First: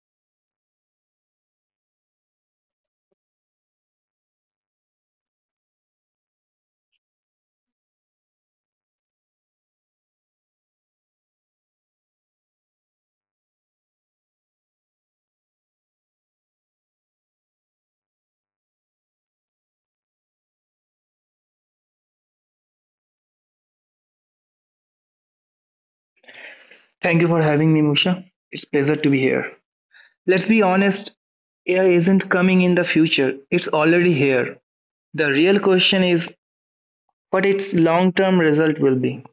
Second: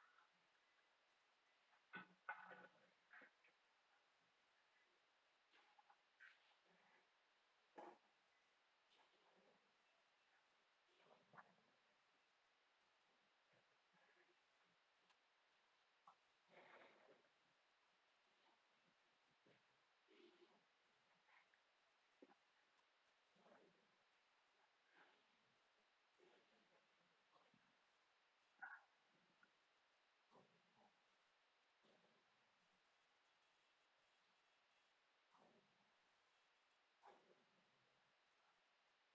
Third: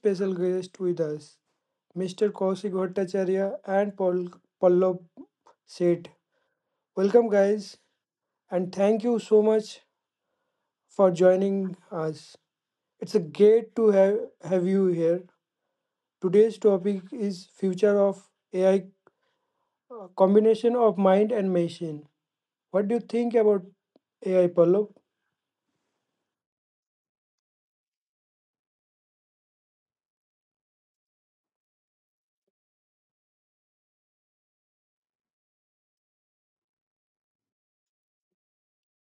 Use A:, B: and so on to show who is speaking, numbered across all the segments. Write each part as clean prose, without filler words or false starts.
A: special guest with us, Mr. Kaushik Bhattacharya and Paul Pallab Seth. Welcome guys and thank you so much for joining us. It's a great to have you here. Today's topic is future of AI, combination of mind and machine. What do you think about AI, Pallab?
B: Thank you for having me, Musha. It's pleasure to be here. Let's be honest, AI isn't coming in the future. It's already here. The real question is what its long-term result will be.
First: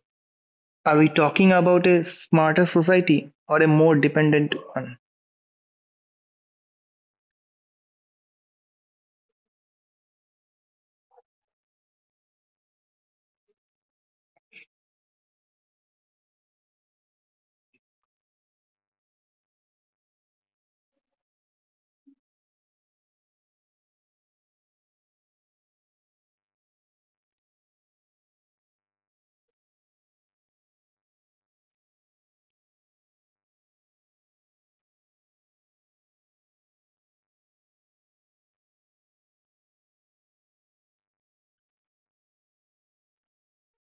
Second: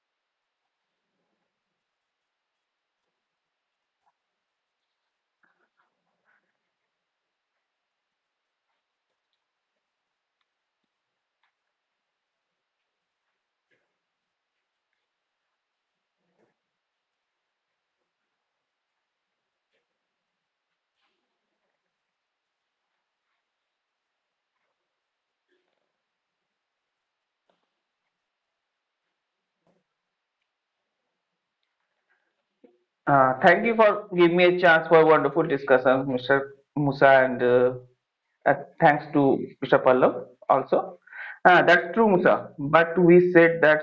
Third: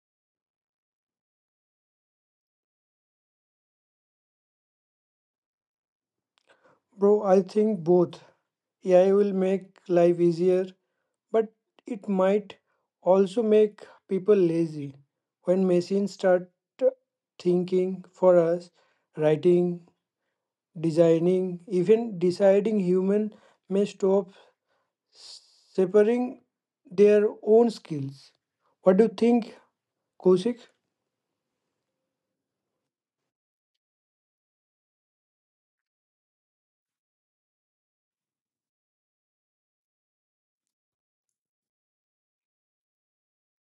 B: Are we talking about a smarter society or a more dependent one?
A: Bro, I think both. AI will make life easier, but it might also make people lazy. When machines start thinking for us, writing, designing, even deciding, human may stop separating their own skills. What do you think, Kosik?
C: Thank you for giving me a chance for a wonderful discussion, Mr. Musa, and uh, thanks to Mr. Pallav also. That's true, Musa, but we said that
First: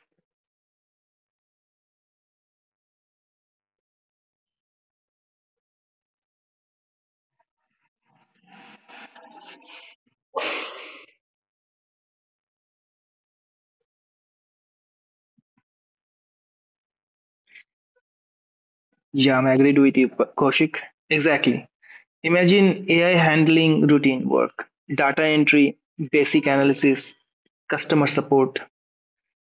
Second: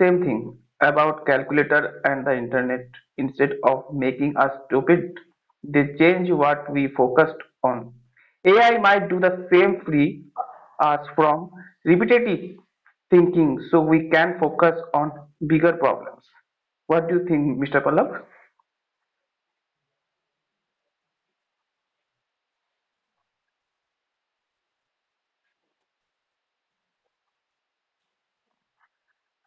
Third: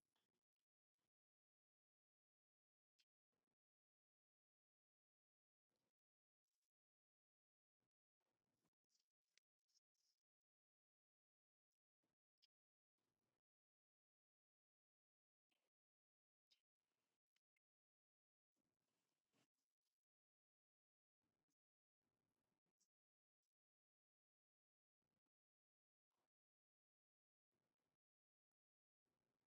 C: same thing about calculator and the internet. Instead of making us stupid, they change what we focused on. AI might do the same, free us from repetitive thinking so we can focus on bigger problems. What do you think, Mr. Pallav?
B: Yeah, I'm agreed with you, Kaushik. Exactly. Imagine AI handling routine work, data entry, basic analysis, customer support.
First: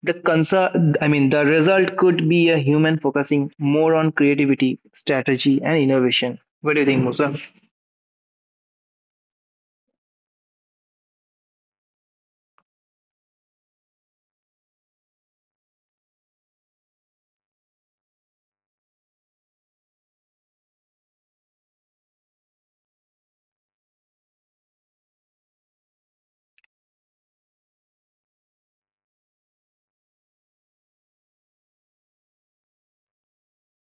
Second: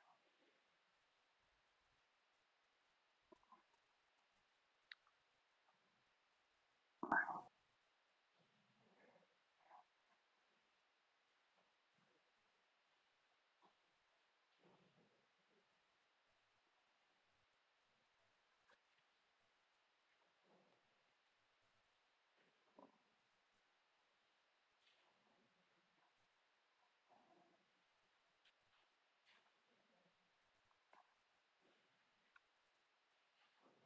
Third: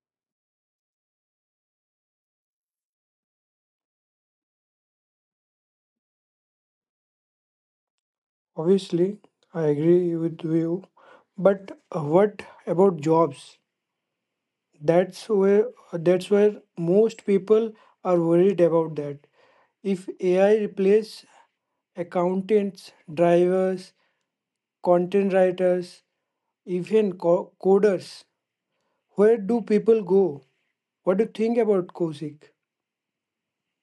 B: I mean, the result could be a human focusing more on creativity, strategy, and innovation. What do you think, Musa?
A: Obviously, I agree with you. But what about jobs? that's where that's where most people are worried about that. If ai replace accountants, drivers, content writers, even coders, where do people go? What do you think about, Kosik?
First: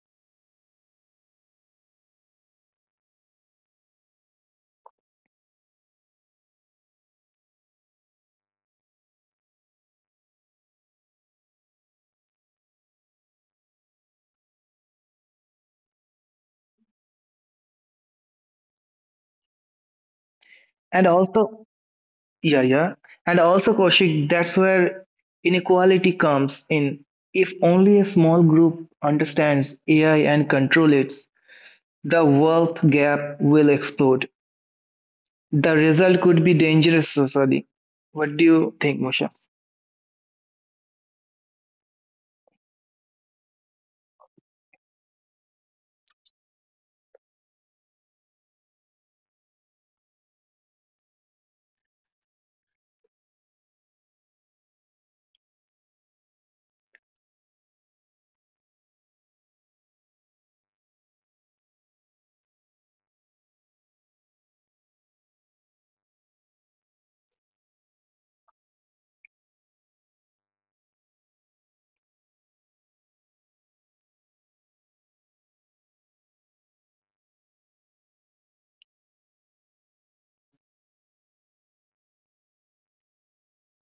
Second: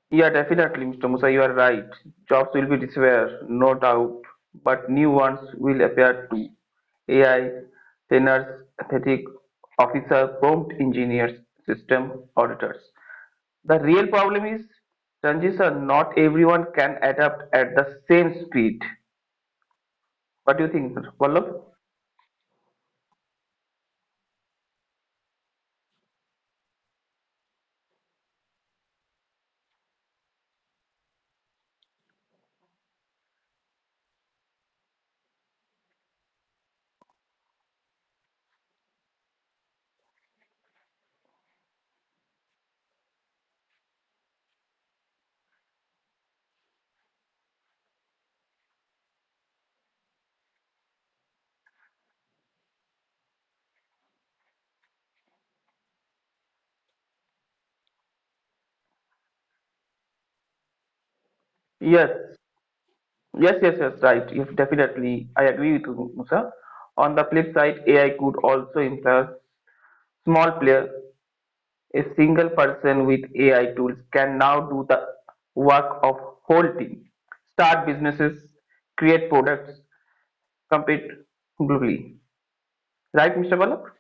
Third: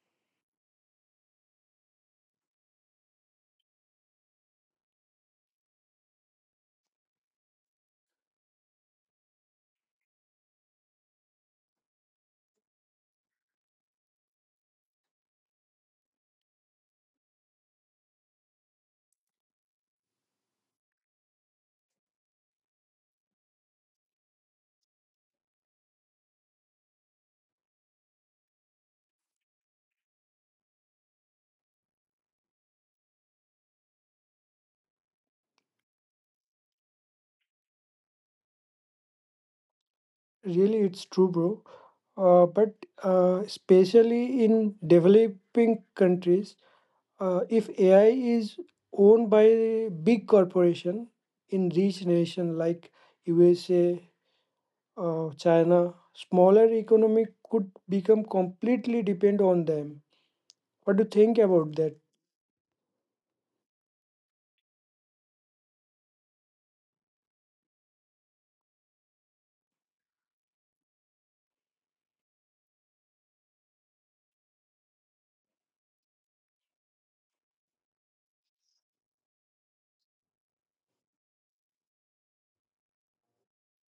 C: Yeah, definitely, Mr. Musa, you are right. Jobs will be disappear, no doubt, but new ones will appear too. AI, trainers, athletic officer, prompt engineers, system auditors. The real problem is transition, not everyone can adapt at the same speed. What do you think,
B: And
C: Mr. Vallabh?
B: also, yeah, yeah. And also, Kaushik, that's where inequality comes in. If only a small group understands AI and control it, the wealth gap will explode. The result could be dangerous society. What do you think, Moshe?
A: Really, it's true, bro. But especially in developing countries, if ai is owned by big corporation in rich nation like USA, China, smaller economy could become completely depend on them. What do you think about that?
C: Yes, yes, right. Yes, definitely, I agree with you, Musa. On the flip side, AI could also impair small players. A single person with AI tools can now do the work of whole team, start businesses, create products, compete globally. Right, Mr. Balak?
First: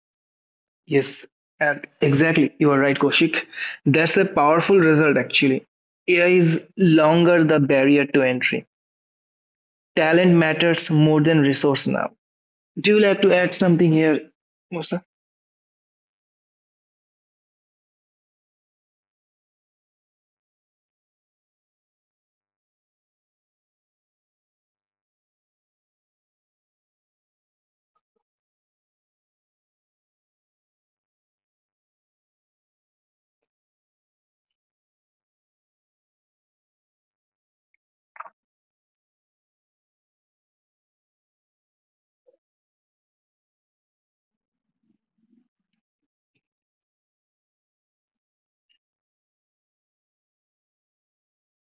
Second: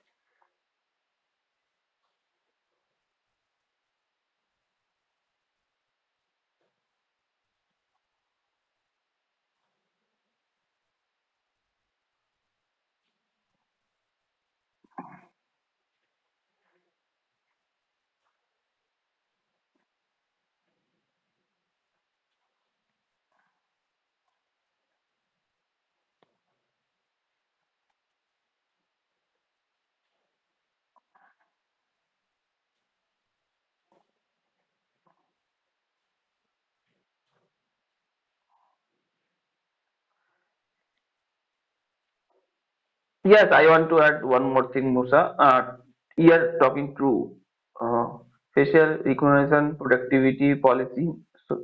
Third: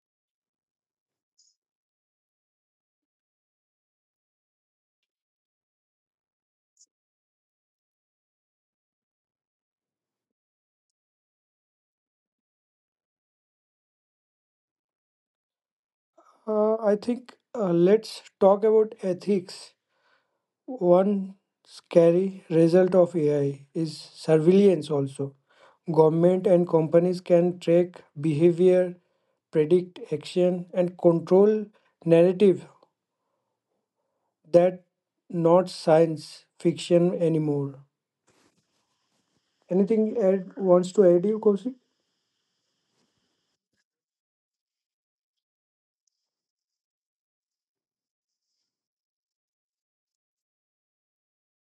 B: Yes, and exactly. You are right, Koshik. That's a powerful result, actually. AI is longer the barrier to entry. Talent matters more than resource now. Do you like to add something here, Musa?
A: I think, let's talk about ethics. One scary result of AI is surveillance also. Government and companies can track behavior, predict action, and control narrative. That not science fiction anymore. Anything add wants to add you, Kaushik?
C: Yes, I want to add one more thing, Musa. You are talking through uh, facial recognition, productivity policy, so,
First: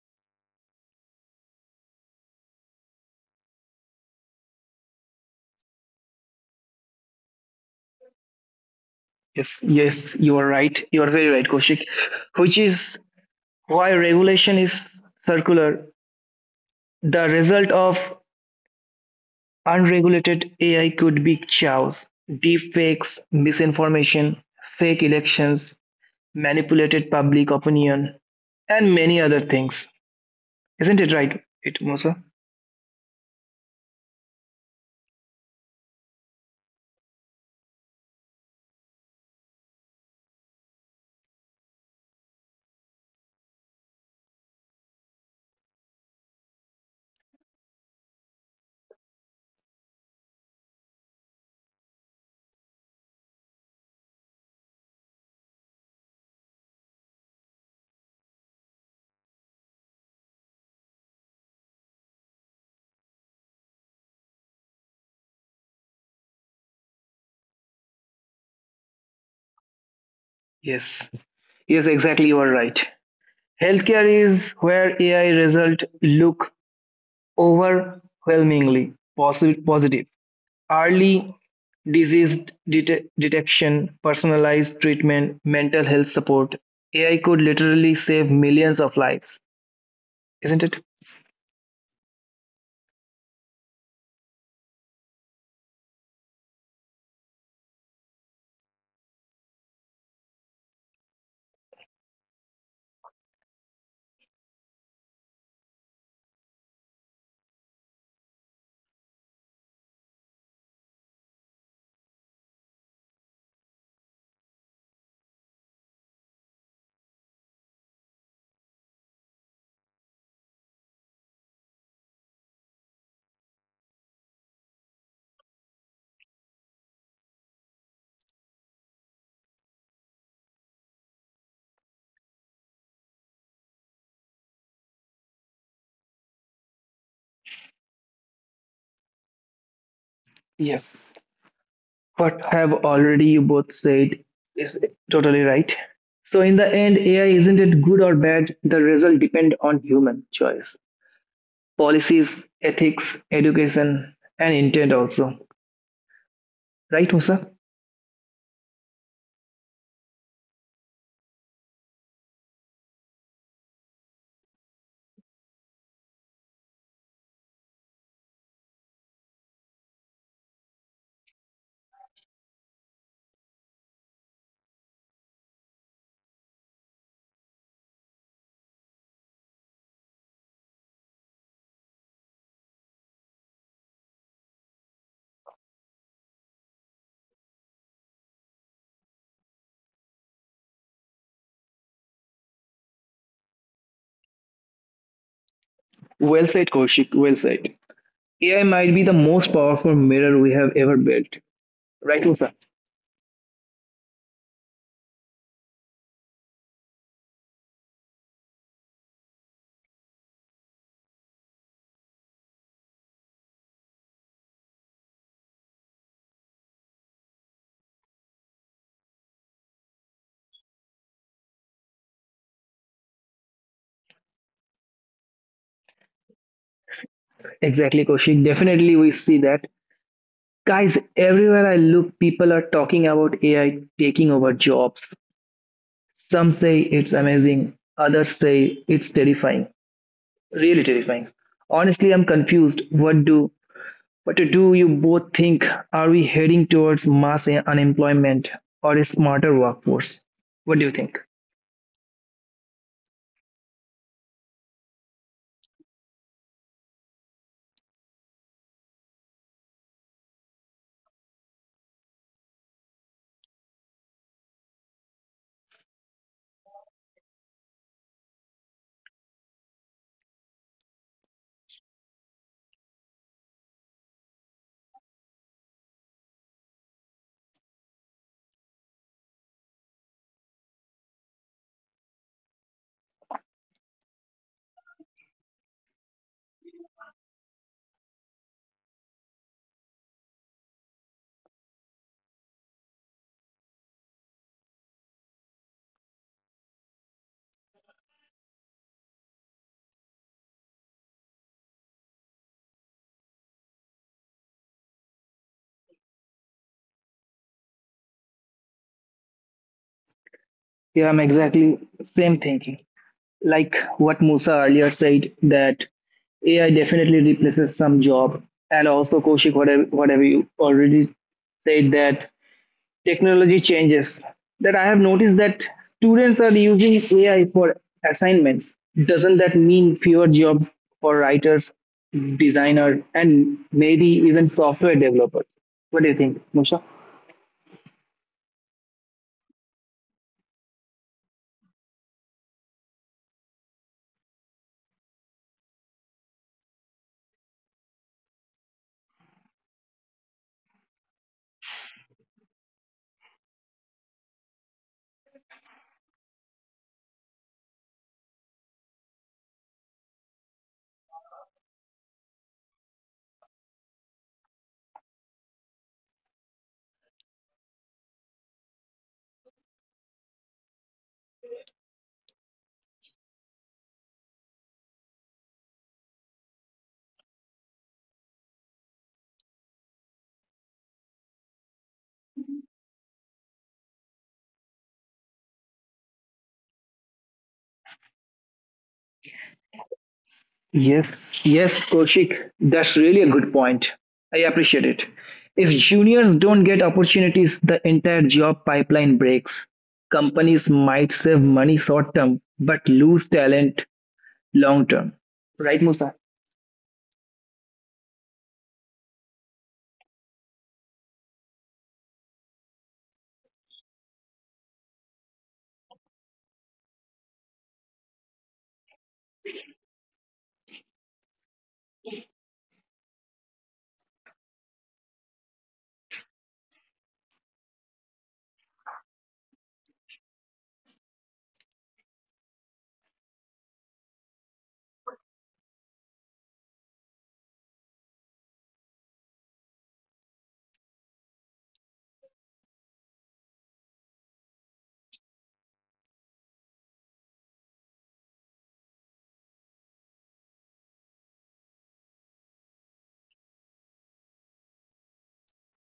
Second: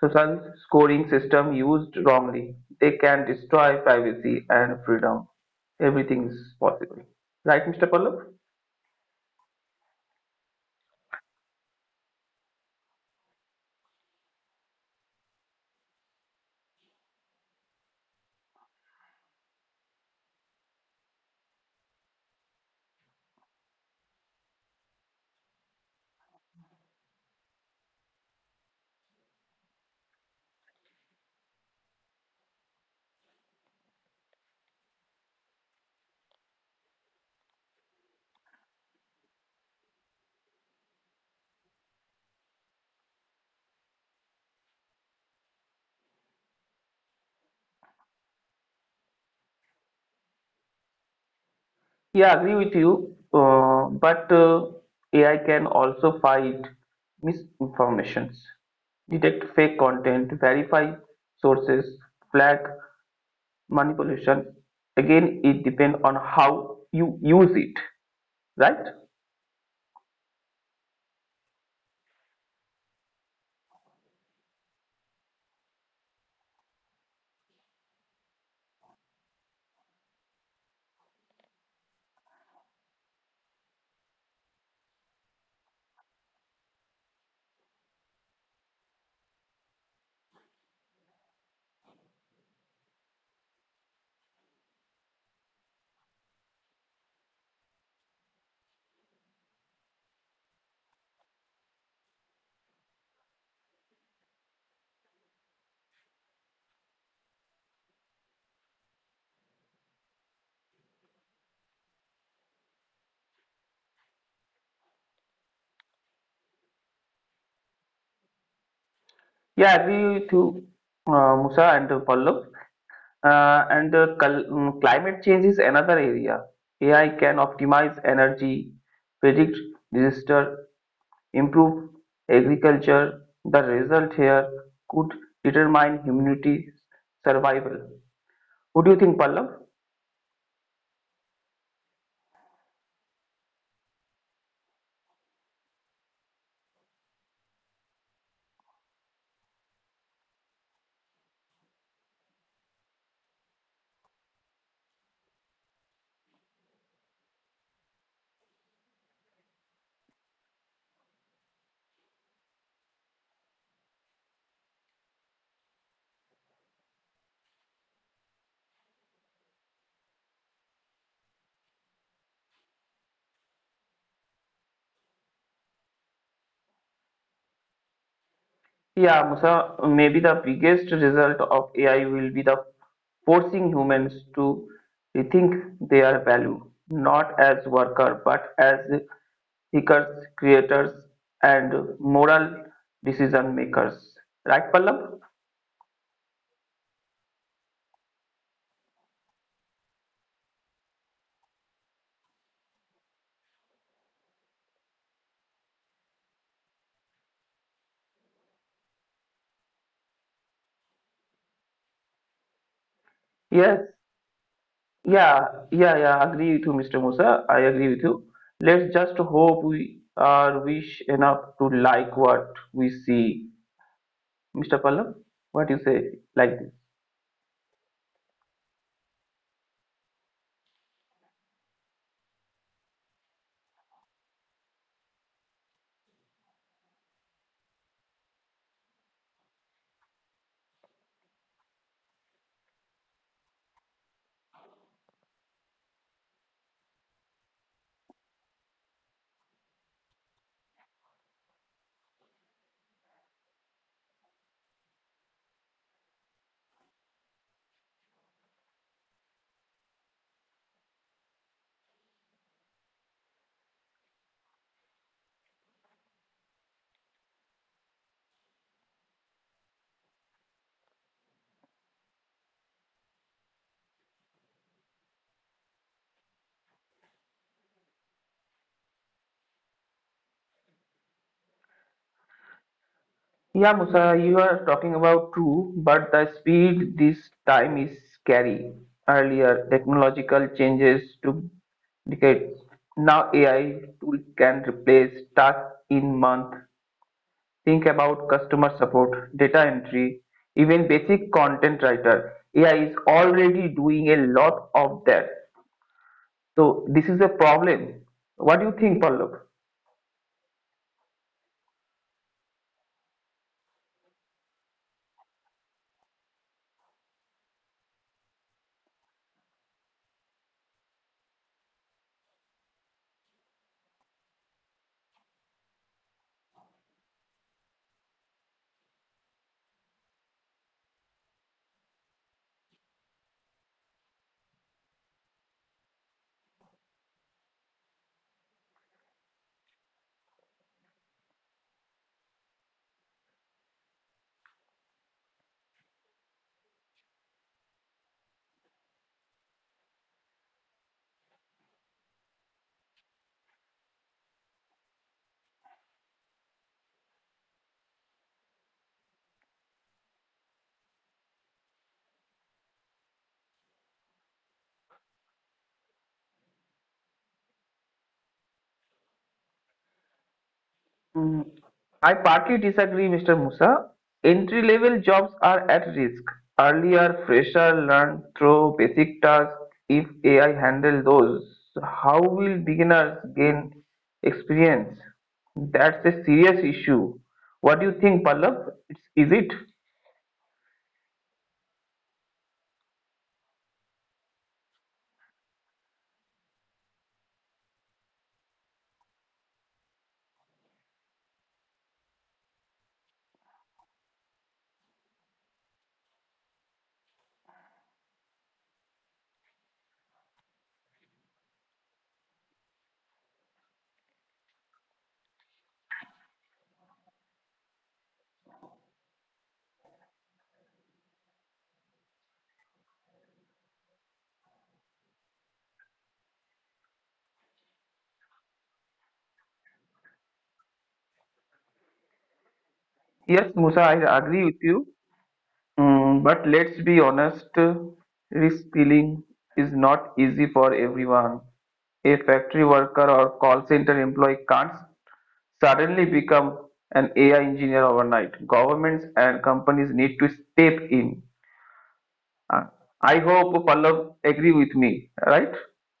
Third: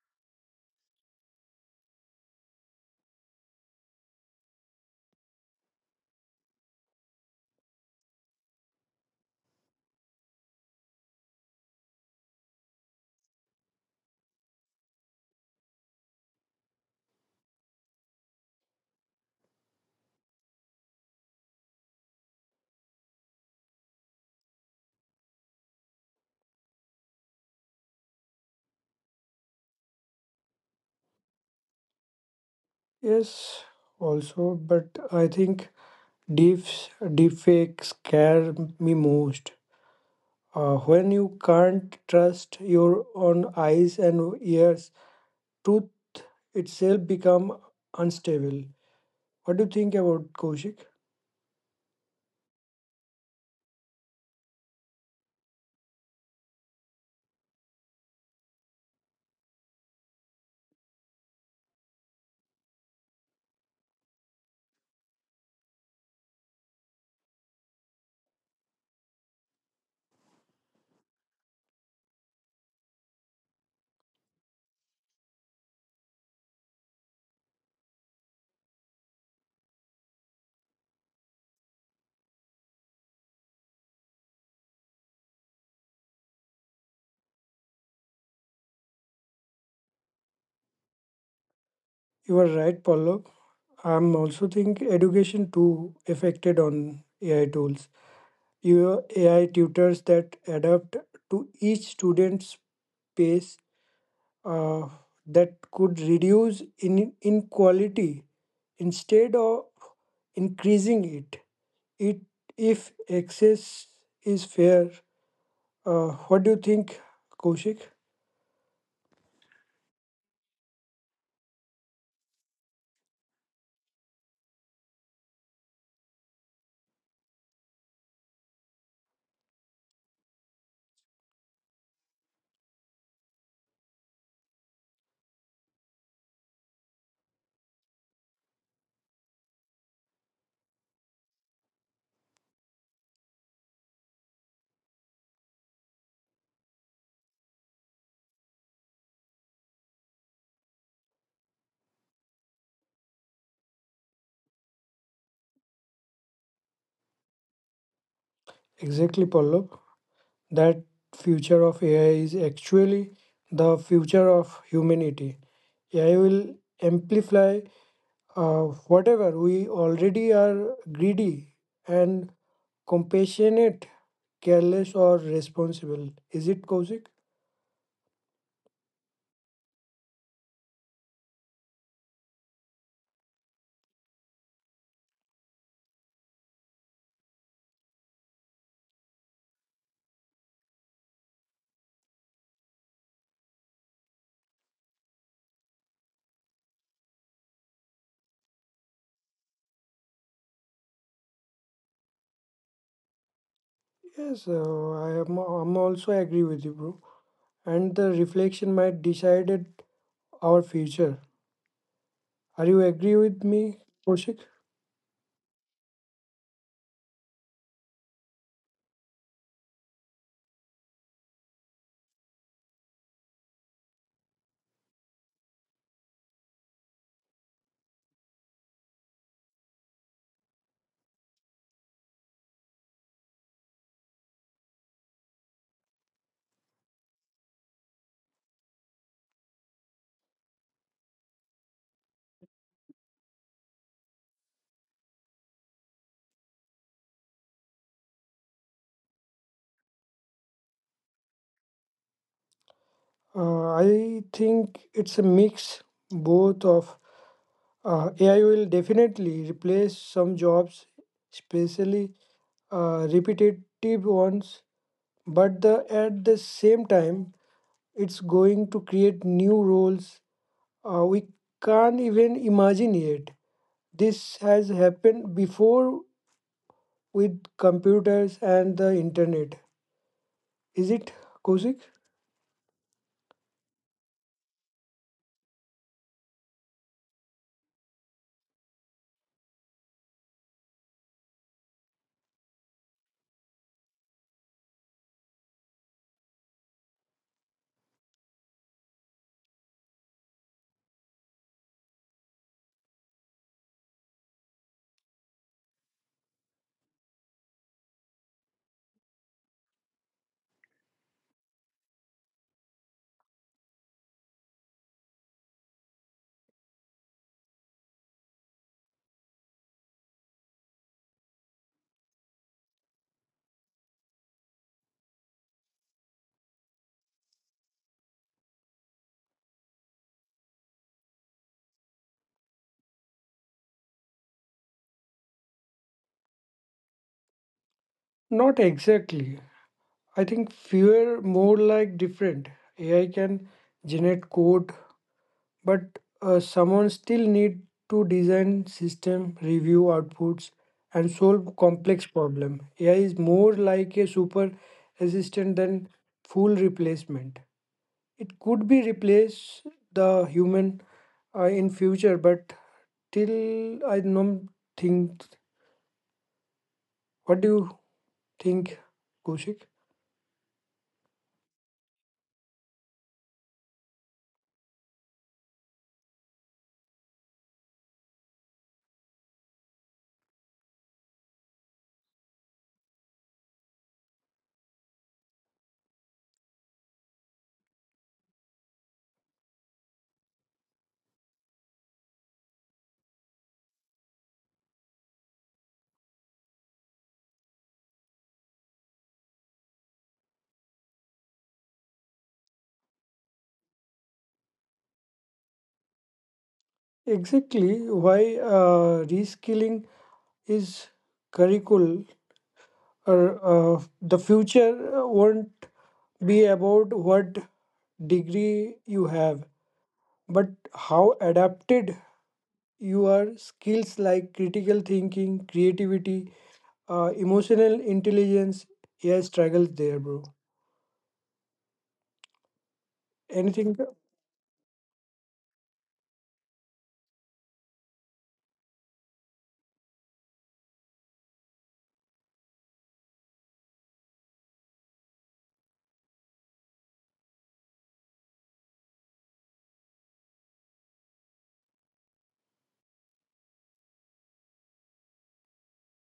C: social scoring system used wrongly. They can destroy privacy and freedom. Everything is possible. Right, Mr. Pallab?
B: Yes, yes, you are right. You are very right, Koshik. Which is why regulation is circular. The result of unregulated AI could be chaos, deep fakes, misinformation, fake elections, manipulated public opinion, and many other things. Isn't it right, it Mosa?
A: Yes, also, but I think deep deepfakes scare me most. When you can't trust your own eyes and ears, truth itself become unstable. What do you think about, Kaushik?
C: Yeah, agree with you. But AI can also fight misinformations, detect fake content, verify sources, flag manipulation. Again, it depends on how you use it, right?
B: Yes. Yes, exactly. You are right. Healthcare is where AI results look overwhelmingly positive. Early disease detection, personalized treatment, mental health support. AI could literally save millions of lives, isn't it?
A: You are right, Pallav. I'm also think education too affected on AI tools. Your AI tutors that adapt to each student's pace, uh, that could reduce in inequality instead of increasing it. It if access is fair. What do you think, Kaushik?
C: Yeah, agree with you, Musa and Pallab. Climate change is another area. AI can optimize energy, predict disaster, improve agriculture. The result here could determine humanity's survival. What do you think, Pallav?
B: Yeah. What have already you both said is totally right. So in the end, AI isn't it good or bad? The result depend on human choice, policies, ethics, education, and intent also. Right, Musa?
A: Exactly, Pallav. That future of AI is actually the future of humanity. AI will amplify, uh, whatever we already are: greedy and compassionate, careless, or responsible. Is it, Kaushik?
C: Yeah, Musa, maybe the biggest result of AI will be the forcing humans to rethink their value, not as worker, but as thinkers, creators, and moral decision makers. Right, Pallav?
B: Well said, Kaushik. Well said. AI might be the most powerful mirror we have ever built. Right, Musa?
A: Yes, I am. I'm also agree with you, bro. And the reflection might decided our future. Are you agree with me,
C: Yes,
A: Koshik?
C: yeah, yeah, agree with you, Mr. Musa. I agree with you. Let's just hope we are wish enough to like what we see. Mr. Pallav, what you say like this?
B: Exactly, Kaushik. Definitely, we see that. Guys, everywhere I look, people are talking about AI taking over jobs. Some say it's amazing, others say it's terrifying, really terrifying. Honestly, I'm confused. What to do you both think? Are we heading towards mass unemployment or a smarter workforce? What do you think?
A: I think it's a mix, both of, AI will definitely replace some jobs, especially repetitive ones. But at the same time, it's going to create new roles. We can't even imagine it. This has happened before with computers and the internet. Is it, Kosik?
C: Yeah, Musa, you are talking about true, but the speed this time is scary. Earlier, technological changes took decades. Now AI tool can replace tasks in month. Think about customer support, data entry, even basic content writer. AI is already doing a lot of that. So this is a problem. What do you think, Pallab?
B: Yeah, I'm exactly same thinking. Like what Musa earlier said that AI definitely replaces some job, and also Koshik, whatever you already said that technology changes, that I have noticed that students are using AI for assignments. Doesn't that mean fewer jobs for writers, designers, and maybe even software developers? What do you think, Musha?
A: Not exactly. I think fewer more like different. AI can generate code, but someone still need to design system, review outputs, and solve complex problem. AI is more like a super assistant than full replacement. It could be replace the human, in future, but till I don't think. What do you think, Kushik?
C: Mm, I partly disagree, Mr. Musa. Entry level jobs are at risk. Earlier, fresher learn through basic tasks. If AI handle those, how will beginners gain experience? That's a serious issue. What do you think, Pallab? Is it?
B: Yes, yes, Koshik, that's really a good point. I appreciate it. If juniors don't get opportunities, the entire job pipeline breaks. Companies might save money short term, but lose talent long term. Right, Musa?
A: Exactly why, reskilling is curriculum. Or the future won't be about what degree you have, but how adapted your skills like critical thinking, creativity, emotional intelligence. Yeah, struggles there, bro.
C: Yes,
A: Anything?
C: Musa, I agree with you. Mm, but let's be honest, reskilling is not easy for everyone. A factory worker or call center employee can't suddenly become an AI engineer overnight. Governments and companies need to step in. Uh, I hope Pallav agree with me, right?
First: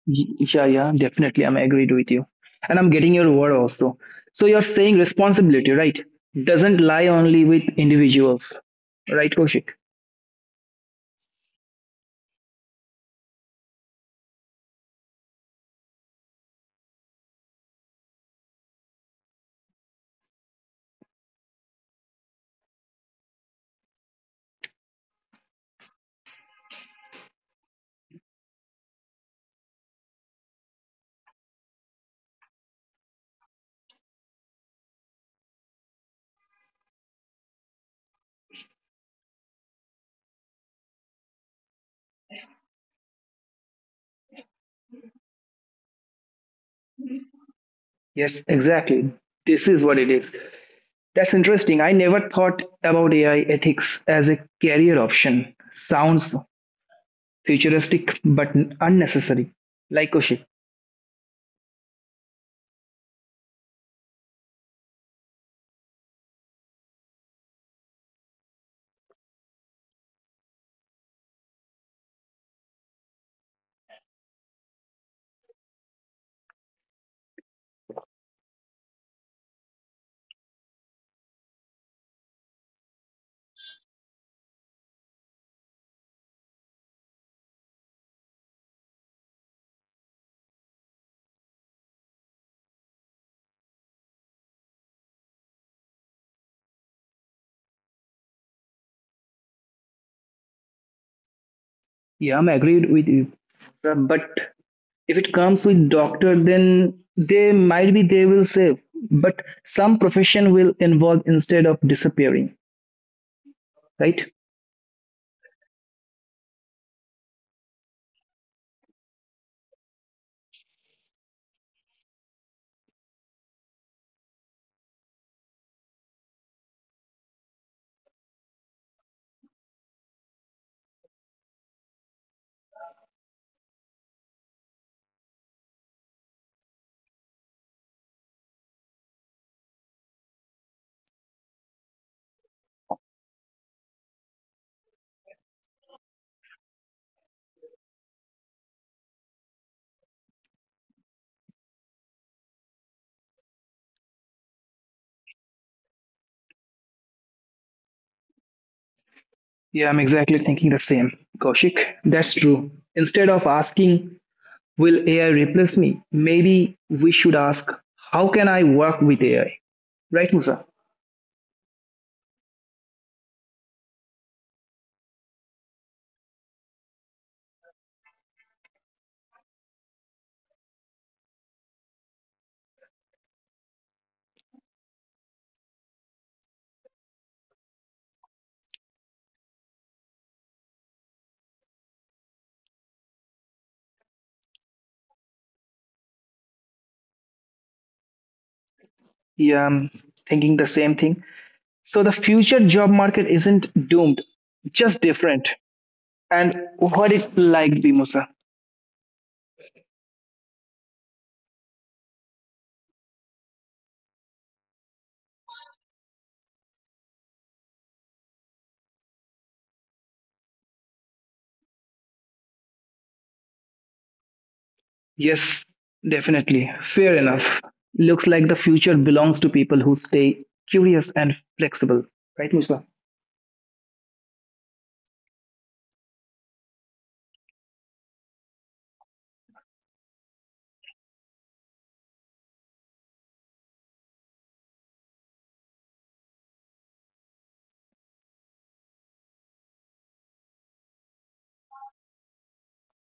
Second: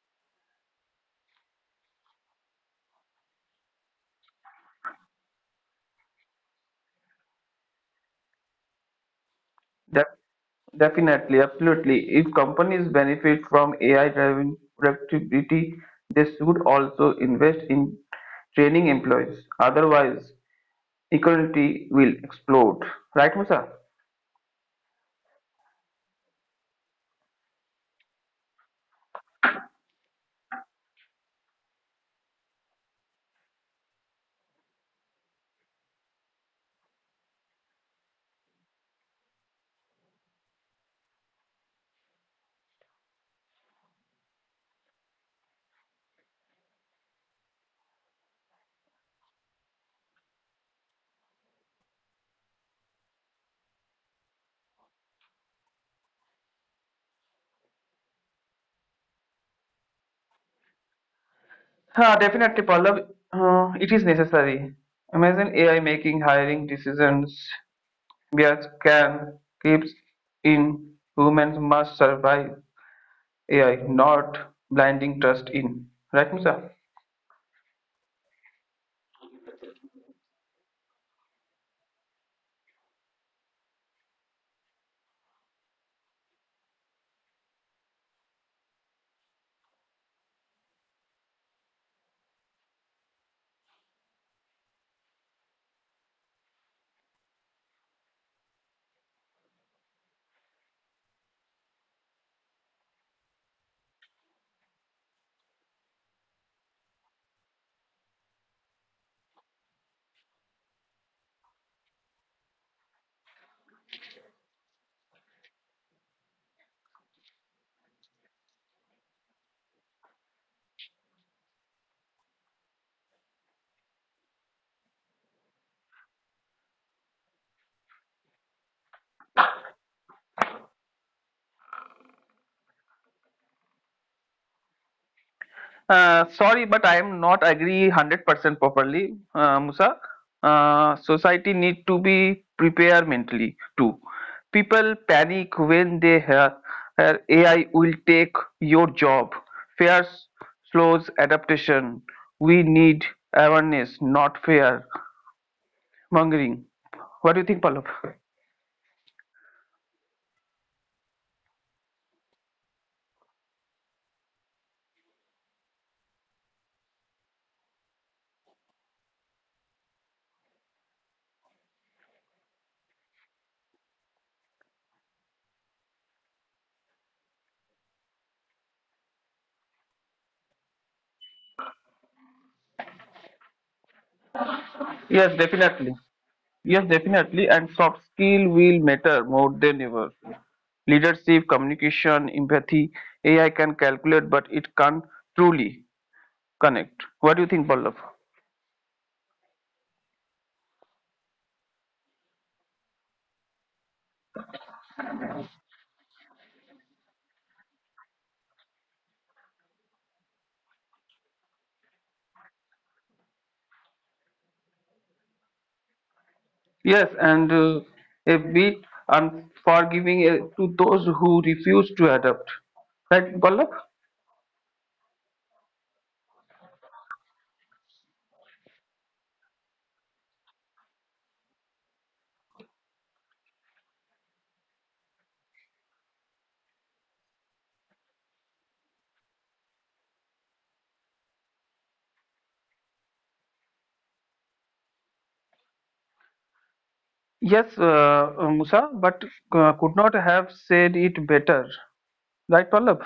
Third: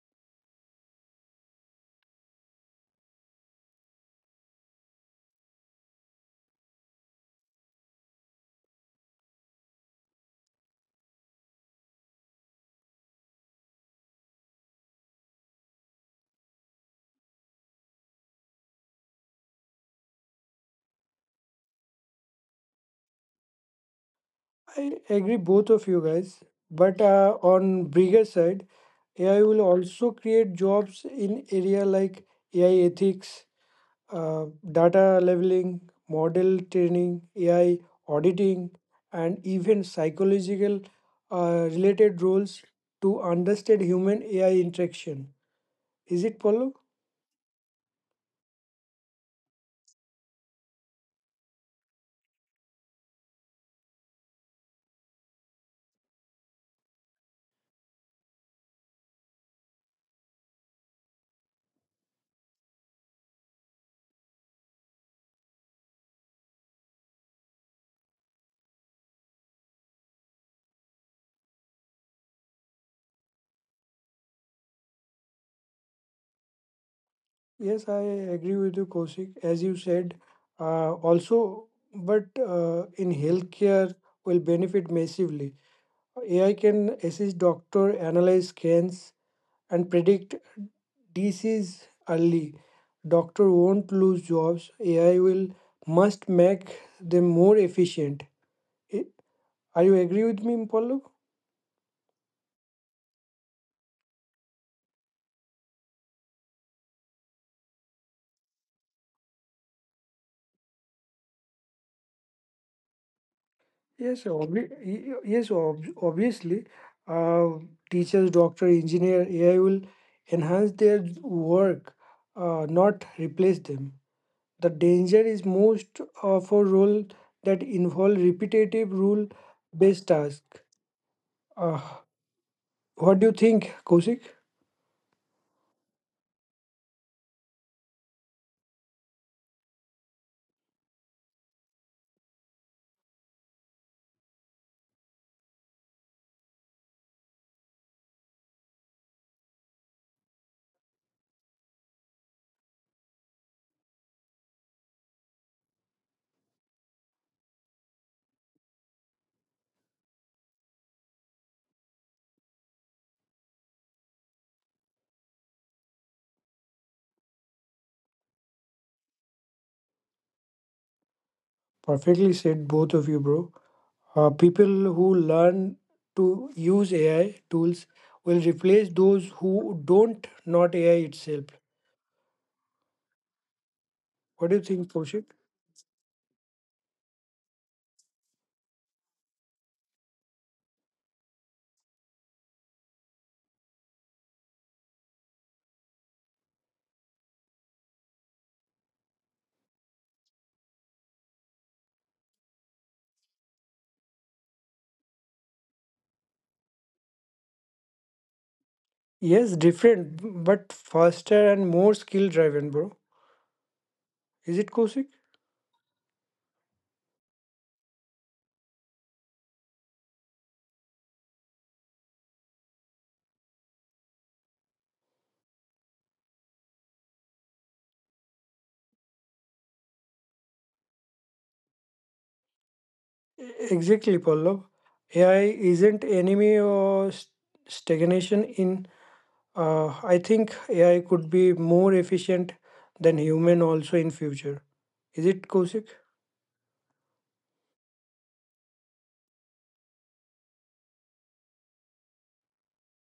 B: Yeah, yeah, definitely. I'm agreed with you. And I'm getting your word also. So you're saying responsibility, right? Doesn't lie only with individuals, right, Koshik?
C: Def- Definitely, absolutely. If companies benefit from AI-driven productivity, they should also invest in training employees. Otherwise, equality will explode. Right, Musa?
A: I agree, both of you guys. But on bigger side, AI will also create jobs in area like AI ethics, uh, data leveling, model training, AI auditing, and even psychological, related roles to understand human AI interaction. Is it, Paulo?
B: Yes, exactly. This is what it is. That's interesting. I never thought about AI ethics as a career option. Sounds futuristic but unnecessary. Like Koshik.
C: Definitely, Pallav. It is necessary. Imagine AI making hiring decisions via can keeps in humans must survive AI, not blinding trust in. Right, Musa?
A: Yes, I agree with you, Kaushik. As you said, also, but in healthcare will benefit massively. AI can assist doctor, analyze scans, and predict disease early. Doctor won't lose jobs. AI will must make them more efficient. I- Are you agree with me, Pallav?
B: Yeah, I'm agreed with you. But if it comes with doctor, then they might be they will save, but some profession will involve instead of disappearing,
A: Yes,
B: right?
A: obviously, uh, teachers, doctor, engineer, AI will enhance their work, not replace them. The danger is most of for role that involve repetitive rule-based tasks. Uh, what do you think, Kosik?
C: Sorry, but I am not agree 100% properly, Musa. Society need to be prepared mentally too. People panic when they hear AI will take your job. Fear slows adaptation. We need awareness, not fear mongering. What do you think, Pallab?
B: Yeah, I'm exactly thinking the same, Kaushik. That's true. Instead of asking, will AI replace me? Maybe we should ask, how can I work with AI? Right, Musa?
A: Perfectly said, both of you, bro. People who learn to use AI tools will replace those who don't, not AI itself. What do you think, Kosik?
C: Yes, definitely. Yes, definitely. And soft skill will matter more than ever. Leadership, communication, empathy, AI can calculate, but it can't truly connect. What do you think, Pallav?
B: Yeah, I'm thinking the same thing. So the future job market isn't doomed, just different. And what it like be, Musa?
A: Yes, different, but faster and more skill driven, bro. Is it, Kosik?
C: Yes, and a bit unforgiving to those who refuse to adapt. Right, Pallav?
B: Yes, definitely. Fair enough. Looks like the future belongs to people who stay curious and flexible. Right, Musa?
A: Exactly, Pallav. AI isn't enemy or stagnation in. I think AI could be more efficient than human also in future. Is it, Kosik?
C: Yes, Musa, but could not have said it better. Right, Pallav?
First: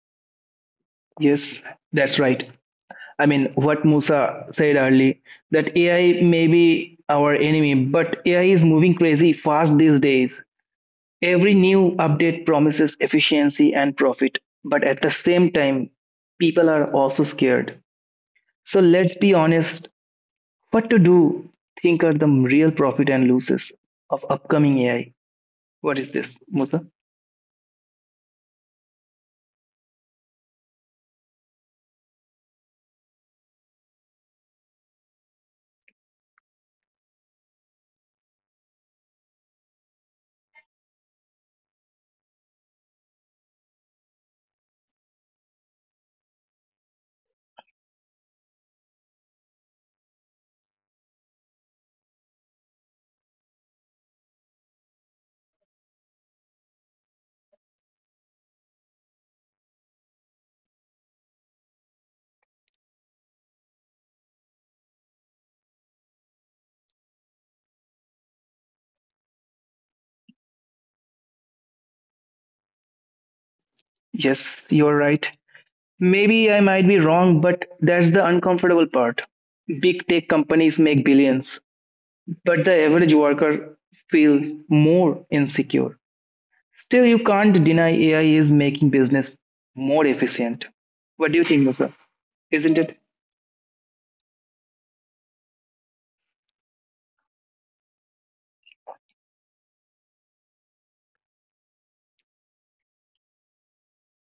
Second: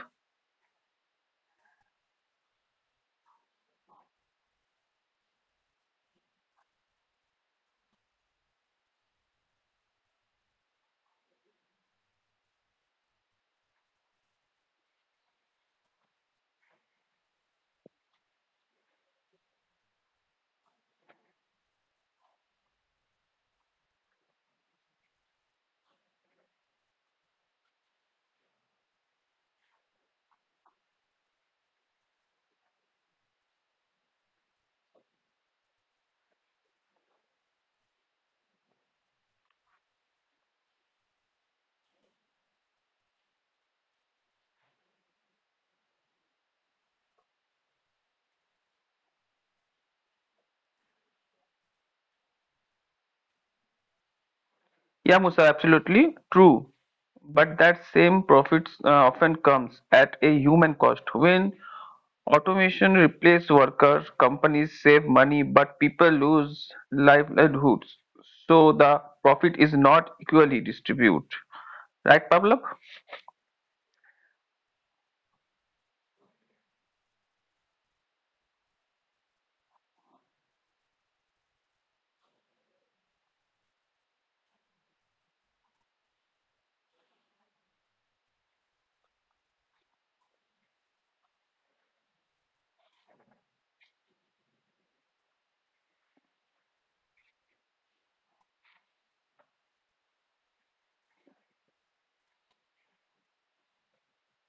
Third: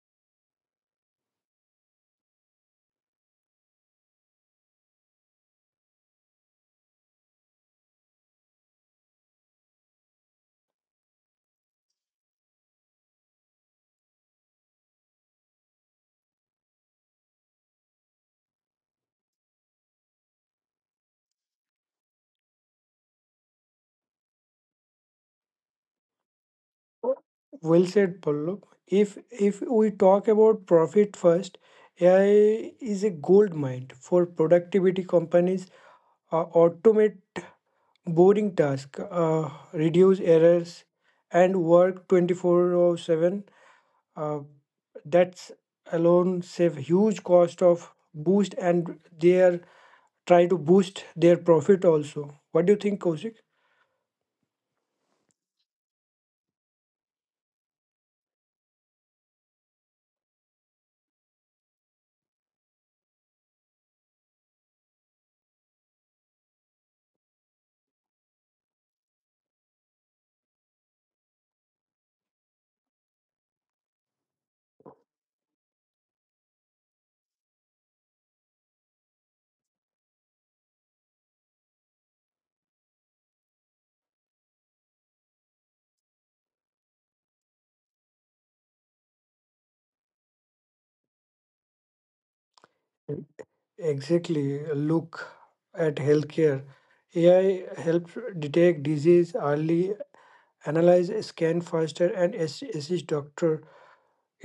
B: Yes, that's right. I mean, what Musa said earlier, that AI may be our enemy, but AI is moving crazy fast these days. Every new update promises efficiency and profit, but at the same time, people are also scared. So let's be honest, what to do? Think are the real profit and losses of upcoming AI. What is this, Musa?
A: Well said, Pallav. If we talk about profit first, AI is a gold mine for productivity companies. Automate boring task, reduce errors, and work 24/7. Uh, that's alone save huge cost of boost, and they are try to boost their profit also. What do you think, Kaushik?
C: Yeah, Musa, absolutely true. But that same profits often comes at a human cost. When automation replaces workers, companies save money, but people lose livelihoods. So the profit is not equally distributed. Right, Pavlov?
B: Yes, you're right. Maybe I might be wrong, but that's the uncomfortable part. Big tech companies make billions, but the average worker feels more insecure. Still, you can't deny AI is making business more efficient. What do you think, Musa? Isn't it?
A: Exactly. Look at healthcare. AI helps detect disease early, analyze scan faster, and assist doctor.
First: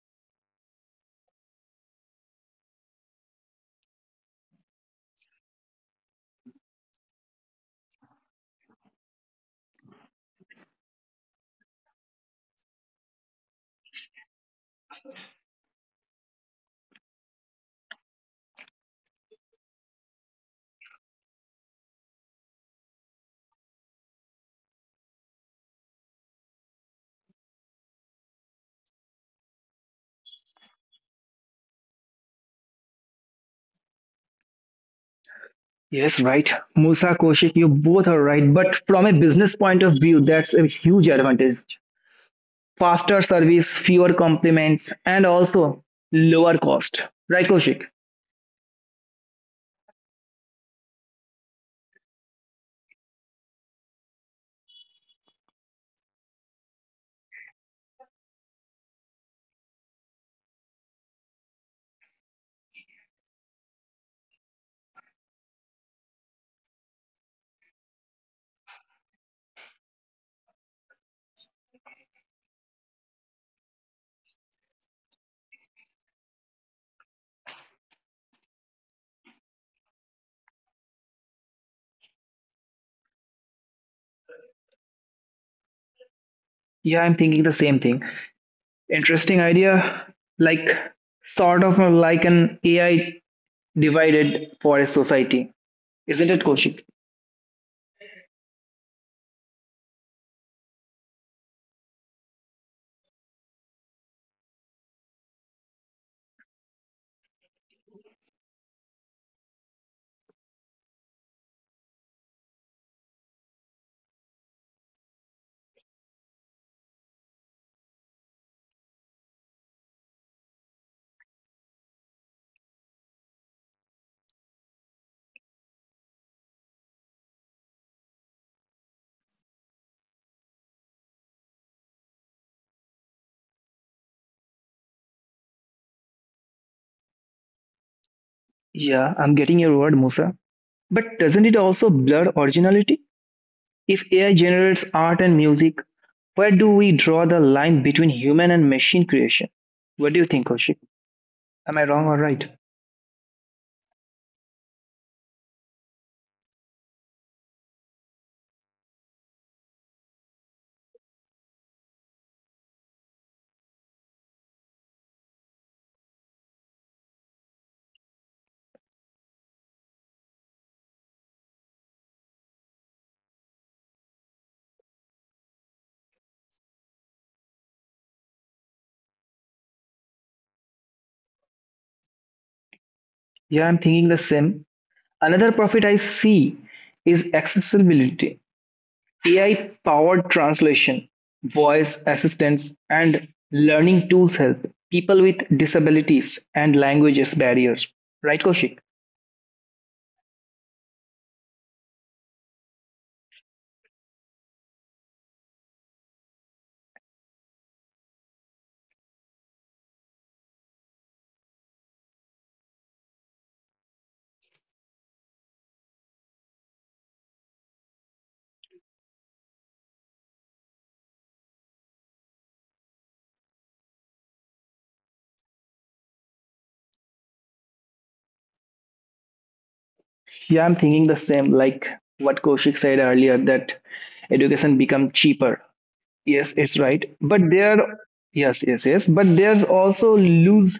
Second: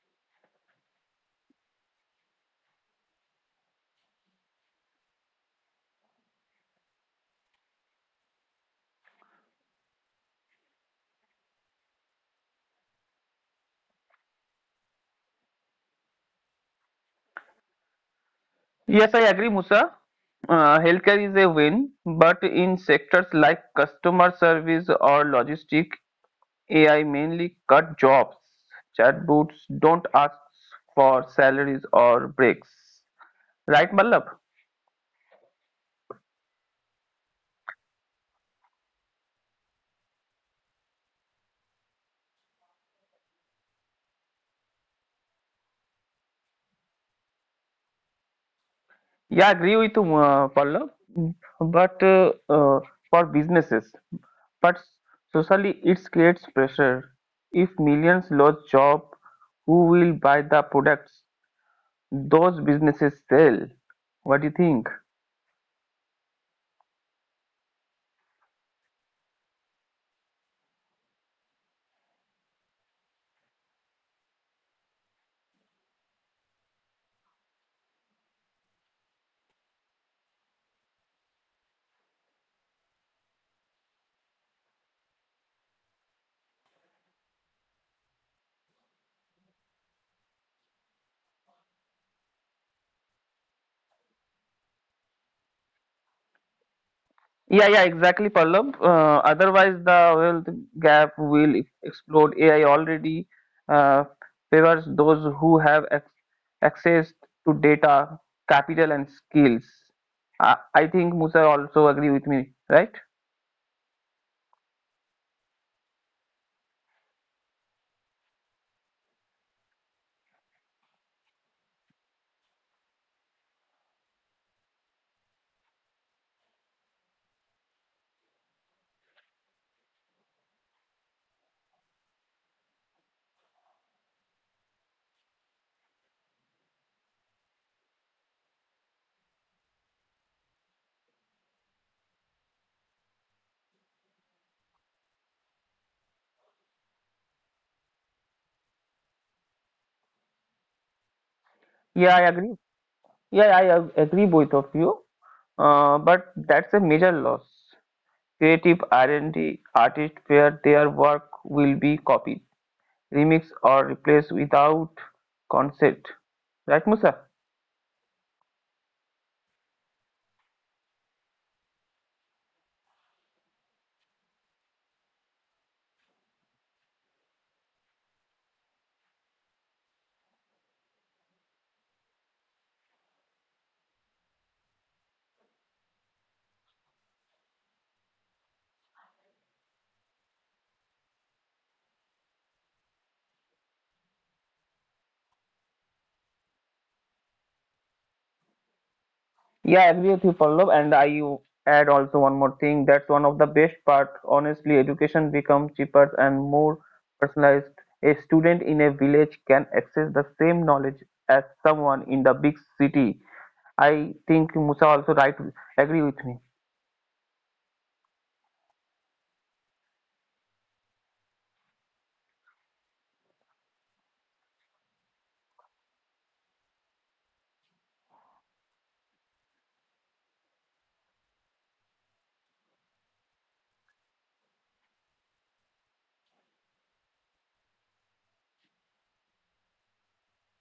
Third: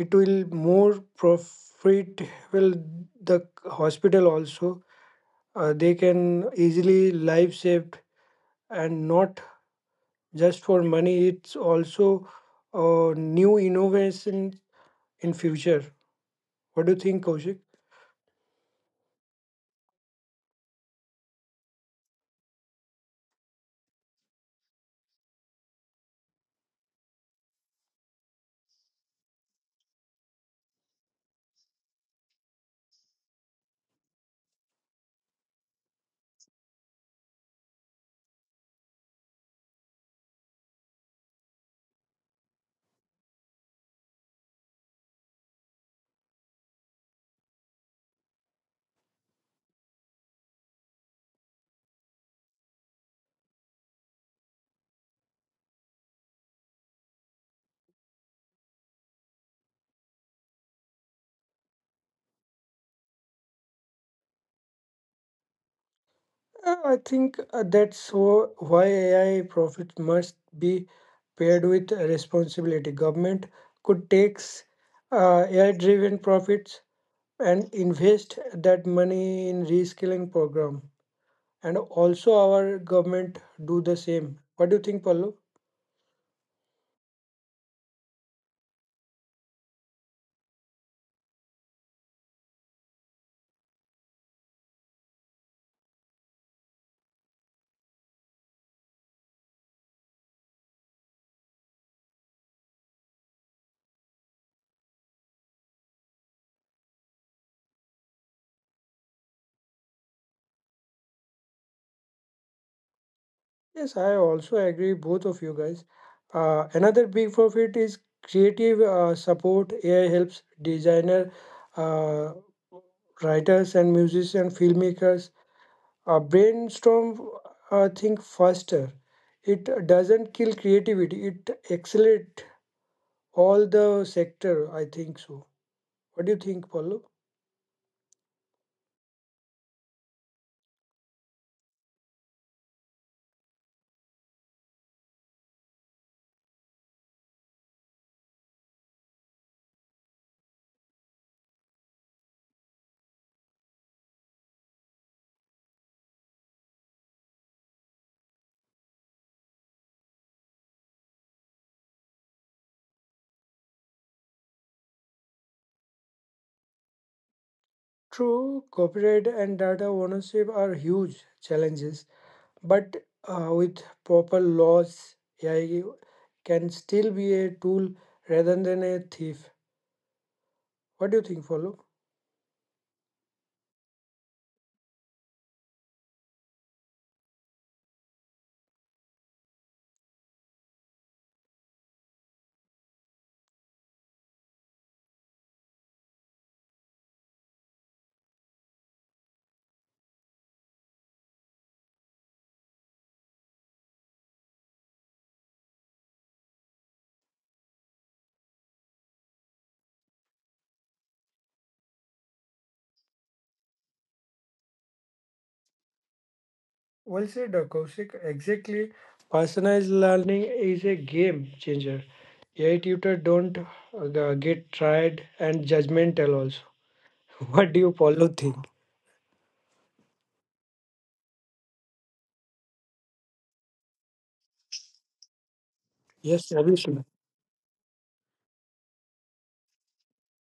A: It will more profit will the hospital also. They can easily life saved, and not just for money, it's also a new innovation in future. What do you think, Kaushik?
C: Yes, I agree, Musa. Healthcare is a win, but in sectors like customer service or logistic, AI mainly cut jobs. Chatbots don't ask for salaries or breaks. Right, Mallab?
B: Yes, right. Musa, Koshik, you both are right. But from a business point of view, that's a huge advantage. Faster service, fewer compliments, and also lower cost. Right, Koshik?
C: Yeah, I agree with you, Pallav. Mm. But For businesses, but socially, it creates pressure. If millions lose job, who will buy the products those businesses sell? What do you think?
A: I think, that's why AI profit must be paired with responsibility. Government could take AI-driven profits and invest that money in reskilling program. And also our government do the same. What do you think, pallav?
B: Yeah, I'm thinking the same thing. Interesting idea, like sort of like an AI divided for a society, isn't it, Koshik?
C: Yeah, exactly, Pallav. Otherwise, the wealth gap will explode. AI already uh, favors those who have ac access to data, capital, and skills. I think Musa also agree with me, right?
A: Yes, I also agree, both of you guys. Another big profit is creative, support. ai helps designer, uh, writers and musicians, filmmakers, brainstorm, think faster. It doesn't kill creativity, it accelerates all the sector, I think so. What do you think, Paulo?
B: Yeah, I'm getting your word, Musa. But doesn't it also blur originality? If AI generates art and music, where do we draw the line between human and machine creation? What do you think, Koshik? Am I wrong or
C: Yeah, I
B: right?
C: agree. Yeah, I agree both of you. But that's a major loss. Creative R&D artists where their work will be copied, remixed, or replaced without consent, right, Musa?
A: True, copyright and data ownership are huge challenges, but with proper laws, AI can still be a tool rather than a thief. What do you think, Follow?
B: Yeah, I'm thinking the same. Another profit I see is accessibility. AI powered translation, voice assistance, and learning tools help people with disabilities and languages barriers. Right, Koshik?
C: Yeah, I agree with you, Pallav. And I add also one more thing. That's one of the best part. Honestly, education becomes cheaper and more personalized. A student in a village can access the same knowledge as someone in the big city. I think Musa also right agree with me.
A: Well said, Kaushik. Exactly. Personalized learning is a game changer. AI tutor don't get tried and judgmental also. What do you, Follow, think?
B: Yeah, I'm thinking the same, like what Koshik said earlier, that education become cheaper. Yes, it's
A: Yes,
B: right.
A: obviously.
B: Yes, yes, yes. But there's also lose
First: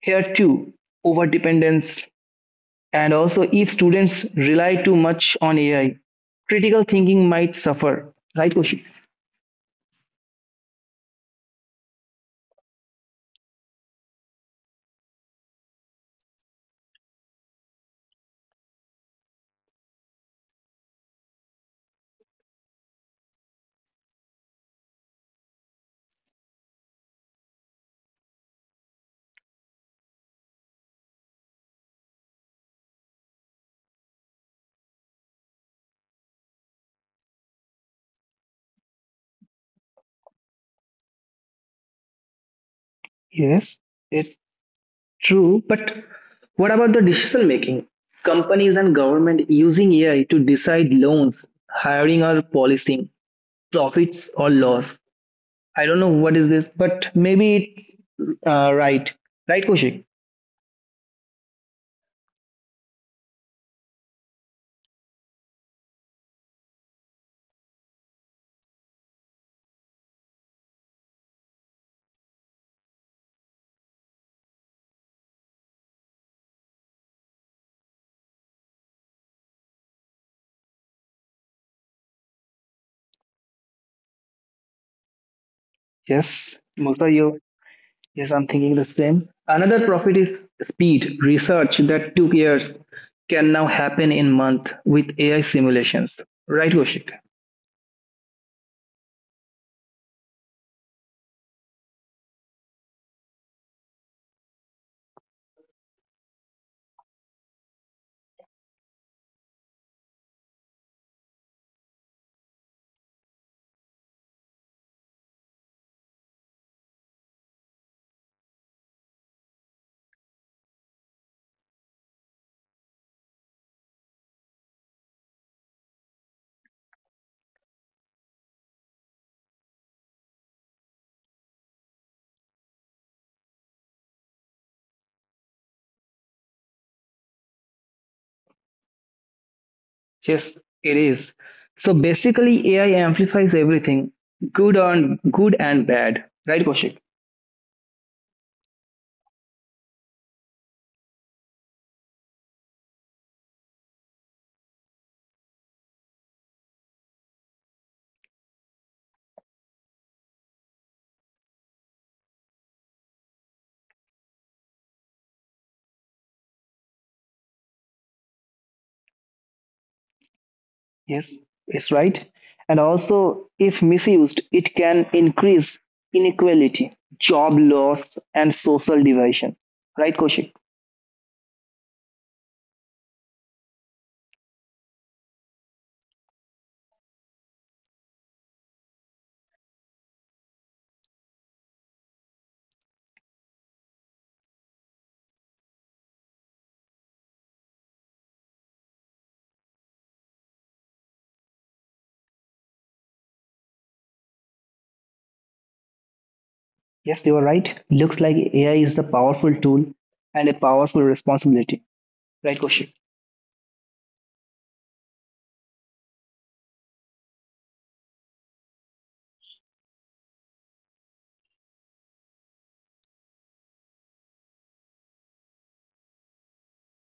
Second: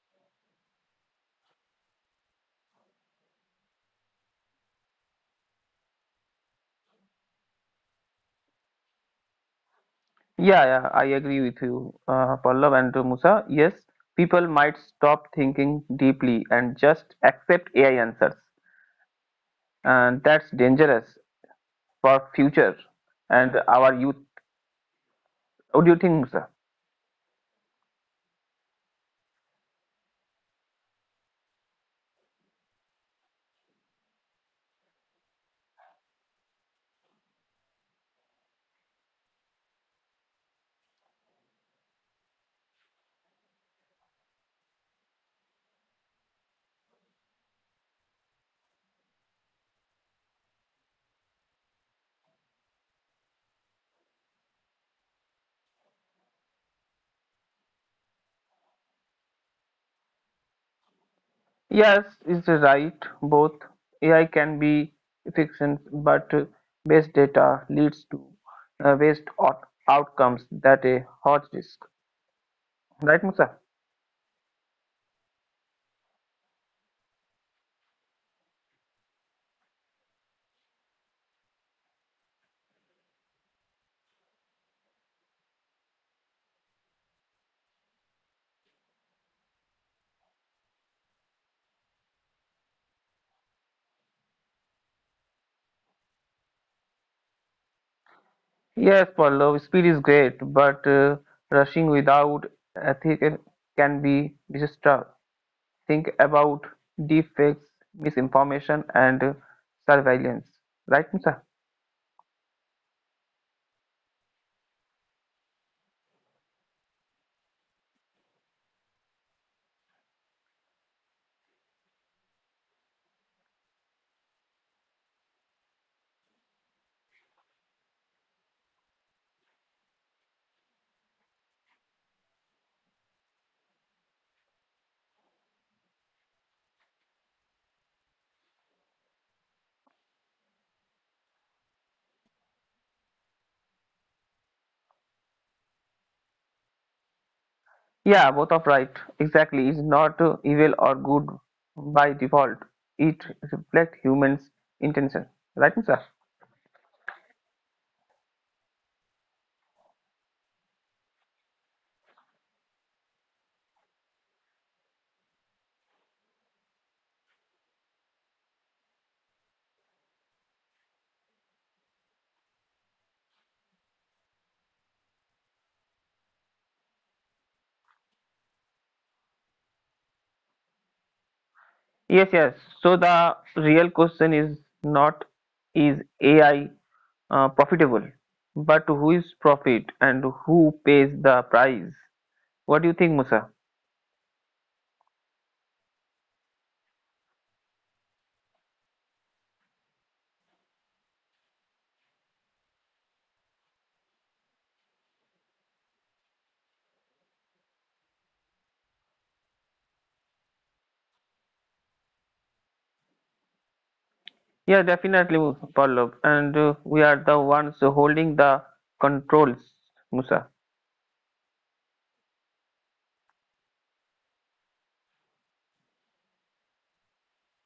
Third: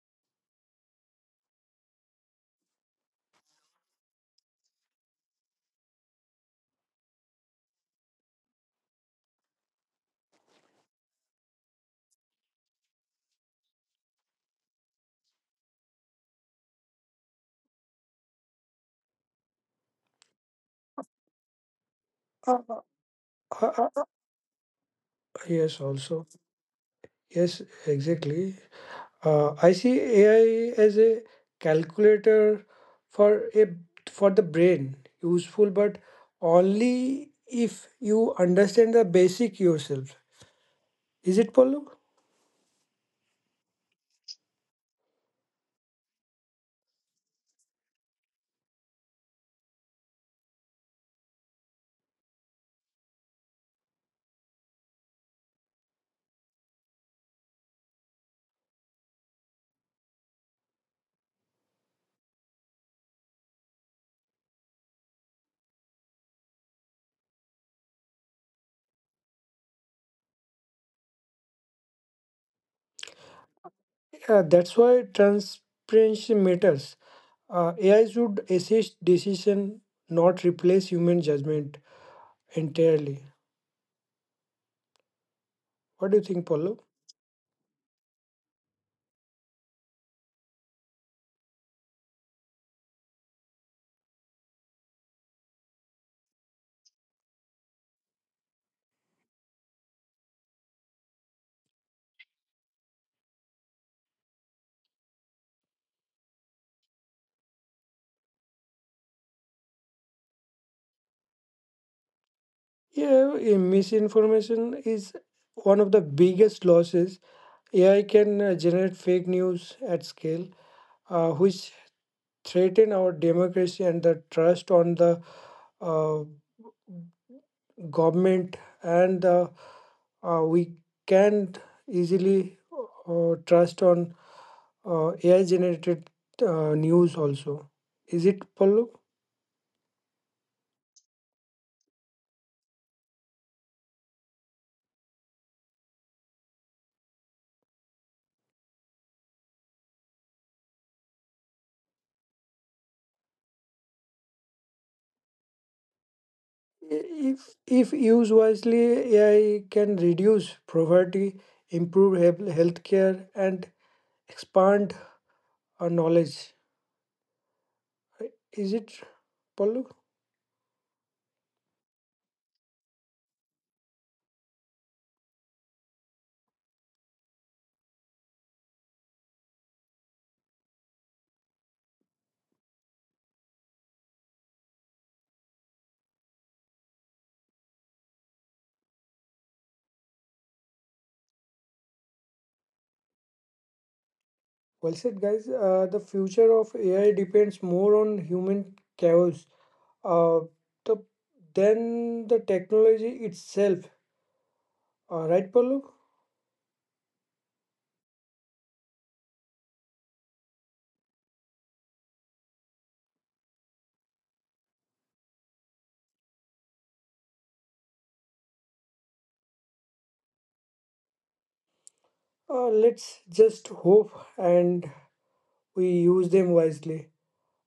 B: here too, overdependence. And also, if students rely too much on AI, critical thinking might suffer. Right, Koshi?
C: Yeah, I agree with you, Pallav and Musa. Yes, people might stop thinking deeply and just accept AI answers, and that's dangerous for
A: Uh,
C: future
A: uh,
C: and
A: uh,
C: our
A: uh,
C: youth.
A: yes,
C: What do you
A: also.
C: think, sir?
A: Yes, exactly. I see AI as a calculator for a for the brain, useful but only if you understand the basic yourself. Is it, Paulo?
B: Yes, it's true. But what about the decision making? Companies and government using AI to decide loans, hiring or policing, profits or loss. I don't know what is this, but maybe it's right. Right, Koshi?
C: Yes, it's right. Both AI can be efficient, but waste data leads to waste outcomes that a hot disk. Right, Musa?
A: Yeah, that's why transparency matters. AI should assist decision, not replace human judgment entirely. What do you think, Paulo?
B: Yes, Musa, your Yes, I'm thinking the same. Another profit is speed. Research that took years can now happen in month with AI simulations. Right, Koshik?
C: Yes, Pallav, speed is great, but rushing without ethics can be disastrous. Think about deepfakes, misinformation, and surveillance. Right, Musa?
A: Yeah, misinformation is one of the biggest losses. AI can generate fake news at scale, which threaten our democracy and the trust on the uh, government, and we can easily trust on AI generated news also. Is it, Pallav?
B: Yes, it is. So basically, AI amplifies everything, good and bad. Right, Koshik?
C: Yeah, both are right. Exactly. It's not evil or good by default. It reflects humans' intention. Right, sir?
A: If used wisely, AI can reduce poverty, improve healthcare, and expand our knowledge. Is it, Pallav?
B: Yes, it's right. And also, if misused, it can increase inequality, job loss, and social division. Right, Koshik?
C: Yes, yes. So the real question is not is AI profitable, but who is profit and who pays the price? What do you think, Musa?
A: Well said, guys. The future of AI depends more on human chaos, uh, the, than the technology itself. Right, Pallav?
B: Yes, you are right. Looks like AI is a powerful tool and a powerful responsibility. Right, Kaushik?
C: Yeah, definitely, Pallav. And we are the ones holding the controls, Musa.
A: Let's just hope and we use them wisely.